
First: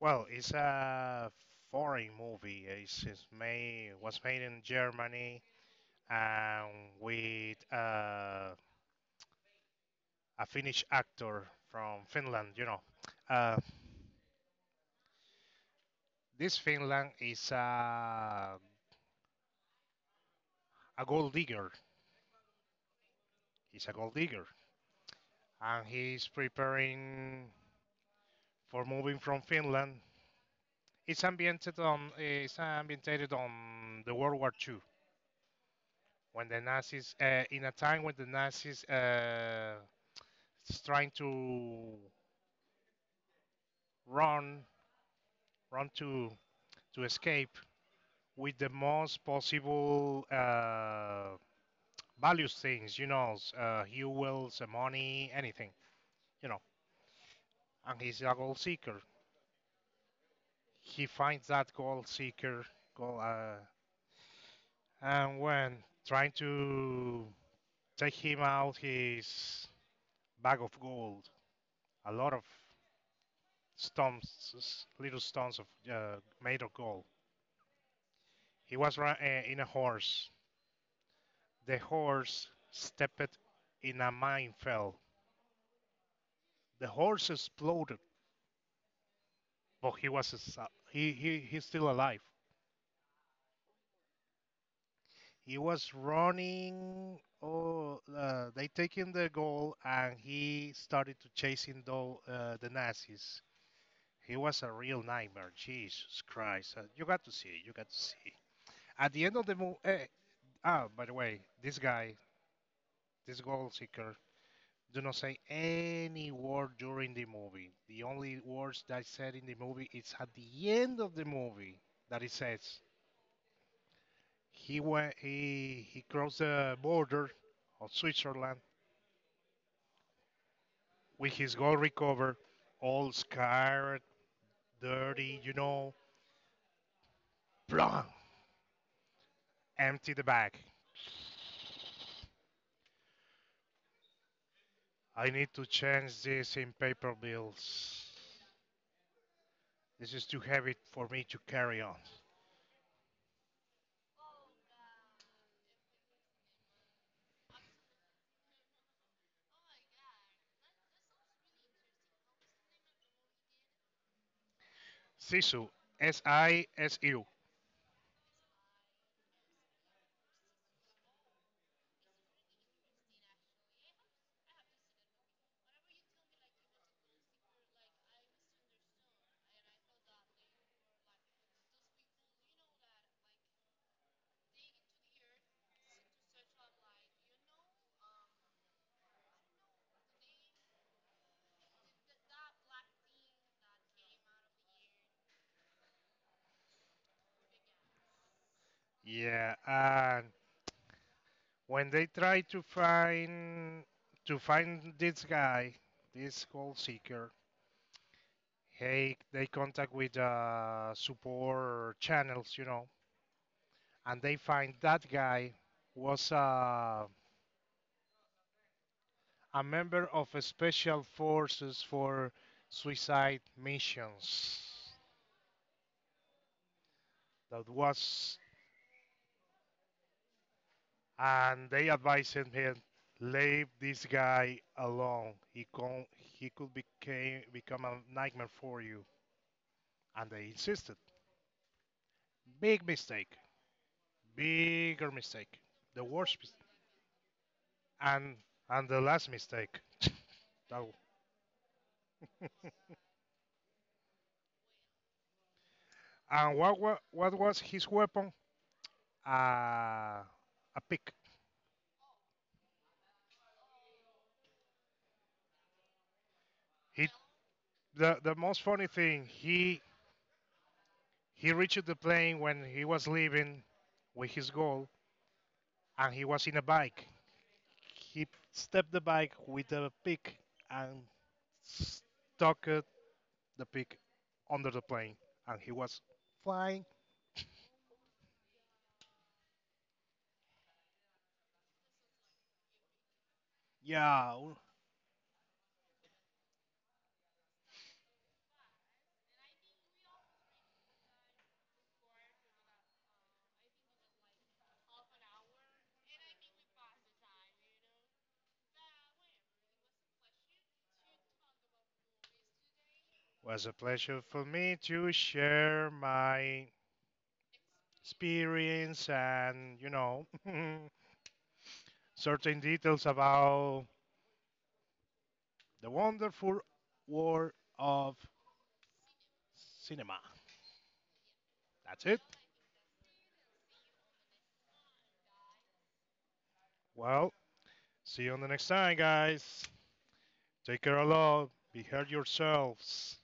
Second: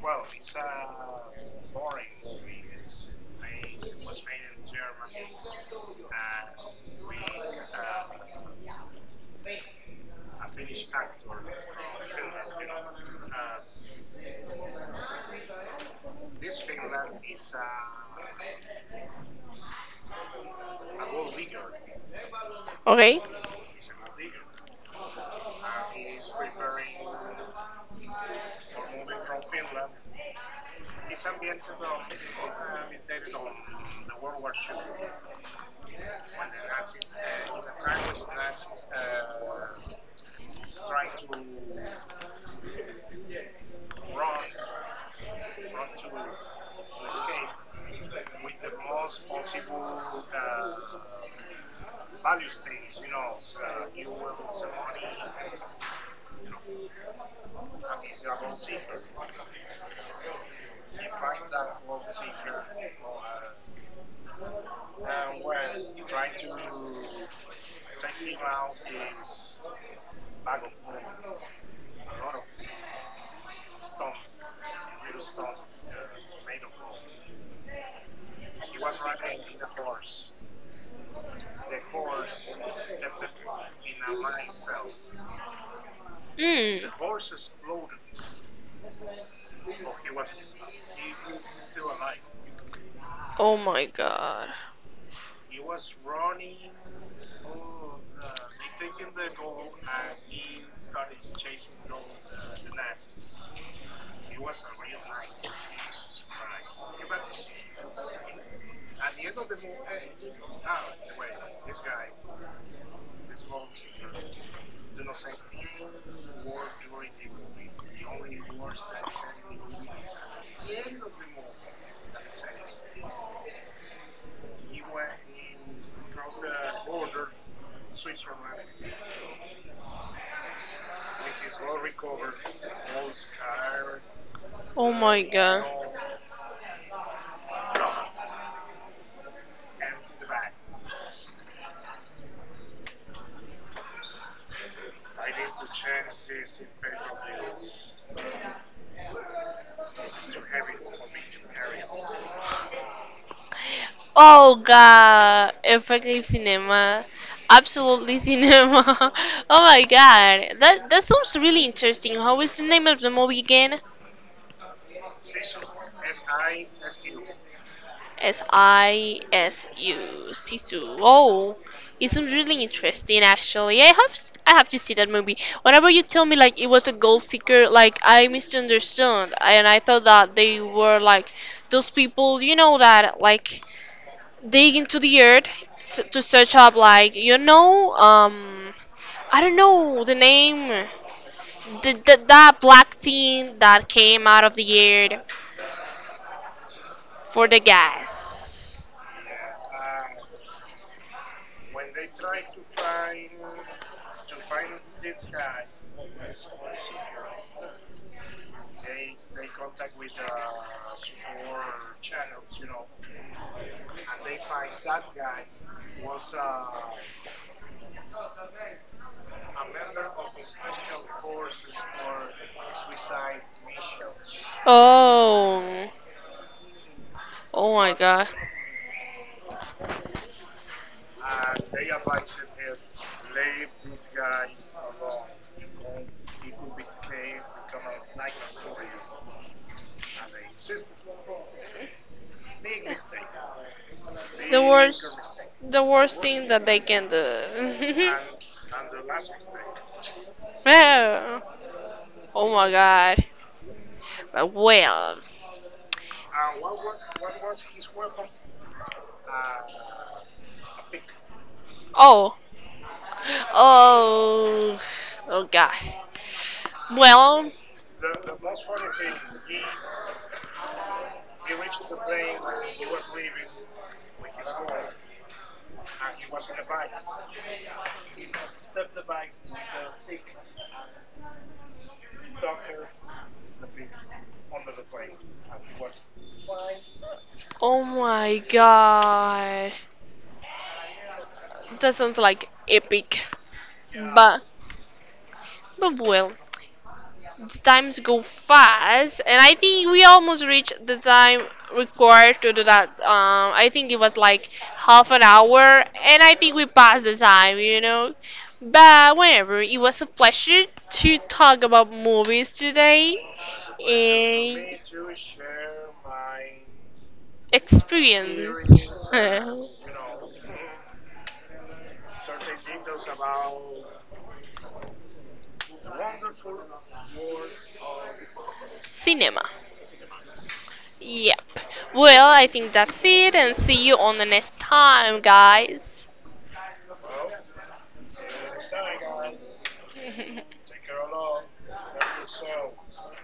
Speaker 1: Well, it's a foreign movie. It's made was made in Germany and with a Finnish actor from Finland. You know, uh, this Finland is a gold digger.
Speaker 2: Okay.
Speaker 1: He's a gold digger, and he's preparing for moving from Finland. It's ambiented on the World War Two when the Nazis in a time when the Nazis is trying to run, run to escape with the most possible values things, you know, jewels, money, anything, you know. And he's a gold seeker. He finds that gold seeker, gold, uh, and when trying to take him out, his bag of gold, a lot of stones, little stones of uh, made of gold. He was in a horse. The horse stepped in a minefield. The
Speaker 2: Mm.
Speaker 1: horse exploded, but he was s- he he's still alive.
Speaker 2: Oh my god.
Speaker 1: He was running. Oh, they taken the goal, and he started to chasing though the Nazis. He was a real nightmare. Jesus Christ! You got to see. You got to see. At the end of the movie. By the way, this guy, this goal seeker, do not say any word during the movie. The only words that I said in the movie is at the end of the movie that it says he went he crossed the border of Switzerland with his gold recovered, all scarred,
Speaker 2: Oh my
Speaker 1: dirty, you
Speaker 2: god.
Speaker 1: know, blah, empty the bag. I need to change this in paper bills. This is too heavy for me to carry on.
Speaker 2: Oh god, effective cinema, absolutely cinema. Oh my god, that sounds really interesting. How is the name of the movie again?
Speaker 1: Sisu, S I S U.
Speaker 2: S I S U. Sisu. Oh, it's really interesting actually. I have to see that movie. Whenever you tell me like it was a gold seeker, like I misunderstood and I thought that they were like those people, you know, that like dig into the earth to search up like you know, I don't know the name, the that black thing that came out of the earth for the gas.
Speaker 1: Yeah, when they try to find this guy, this goal seeker, hey, they contact with support channels, you know, and they find that guy was a member of a special forces for suicide missions.
Speaker 2: Oh.
Speaker 1: That
Speaker 2: Oh my god.
Speaker 1: was, and they advised him, leave this guy alone. He could became become a nightmare for you, and they insisted. Big mistake.
Speaker 2: The
Speaker 1: Bigger
Speaker 2: worst
Speaker 1: mistake.
Speaker 2: the
Speaker 1: The
Speaker 2: worst
Speaker 1: worst
Speaker 2: thing
Speaker 1: mis-
Speaker 2: that they can do.
Speaker 1: and and the last mistake. That- one.
Speaker 2: Oh, oh my god. But well.
Speaker 1: And what was his weapon? Uh, a pick.
Speaker 2: Oh. Oh. Oh god.
Speaker 1: He
Speaker 2: Well,
Speaker 1: The most funny thing. He reached the plane when he was leaving with his goal, and he was in a bike. He stepped the bike with a pick and stuck the pick under the plane, and he was flying.
Speaker 2: oh my god. That sounds like epic.
Speaker 1: Yeah,
Speaker 2: But but well, the times go fast, and I think we almost reached the time required to do that. I think it was like half an hour, and I think we passed the time, you know. But whatever, it was a pleasure to talk about movies today
Speaker 1: was a pleasure for me
Speaker 2: and
Speaker 1: to share my
Speaker 2: experience
Speaker 1: experience and, you know, certain details about the wonderful world of
Speaker 2: cinema.
Speaker 1: cinema.
Speaker 2: Yep.
Speaker 1: That's it.
Speaker 2: Well, I think that's it, and see you on the next time, guys.
Speaker 1: Well, see you on the next time, guys. Take care a lot. Be hurt yourselves.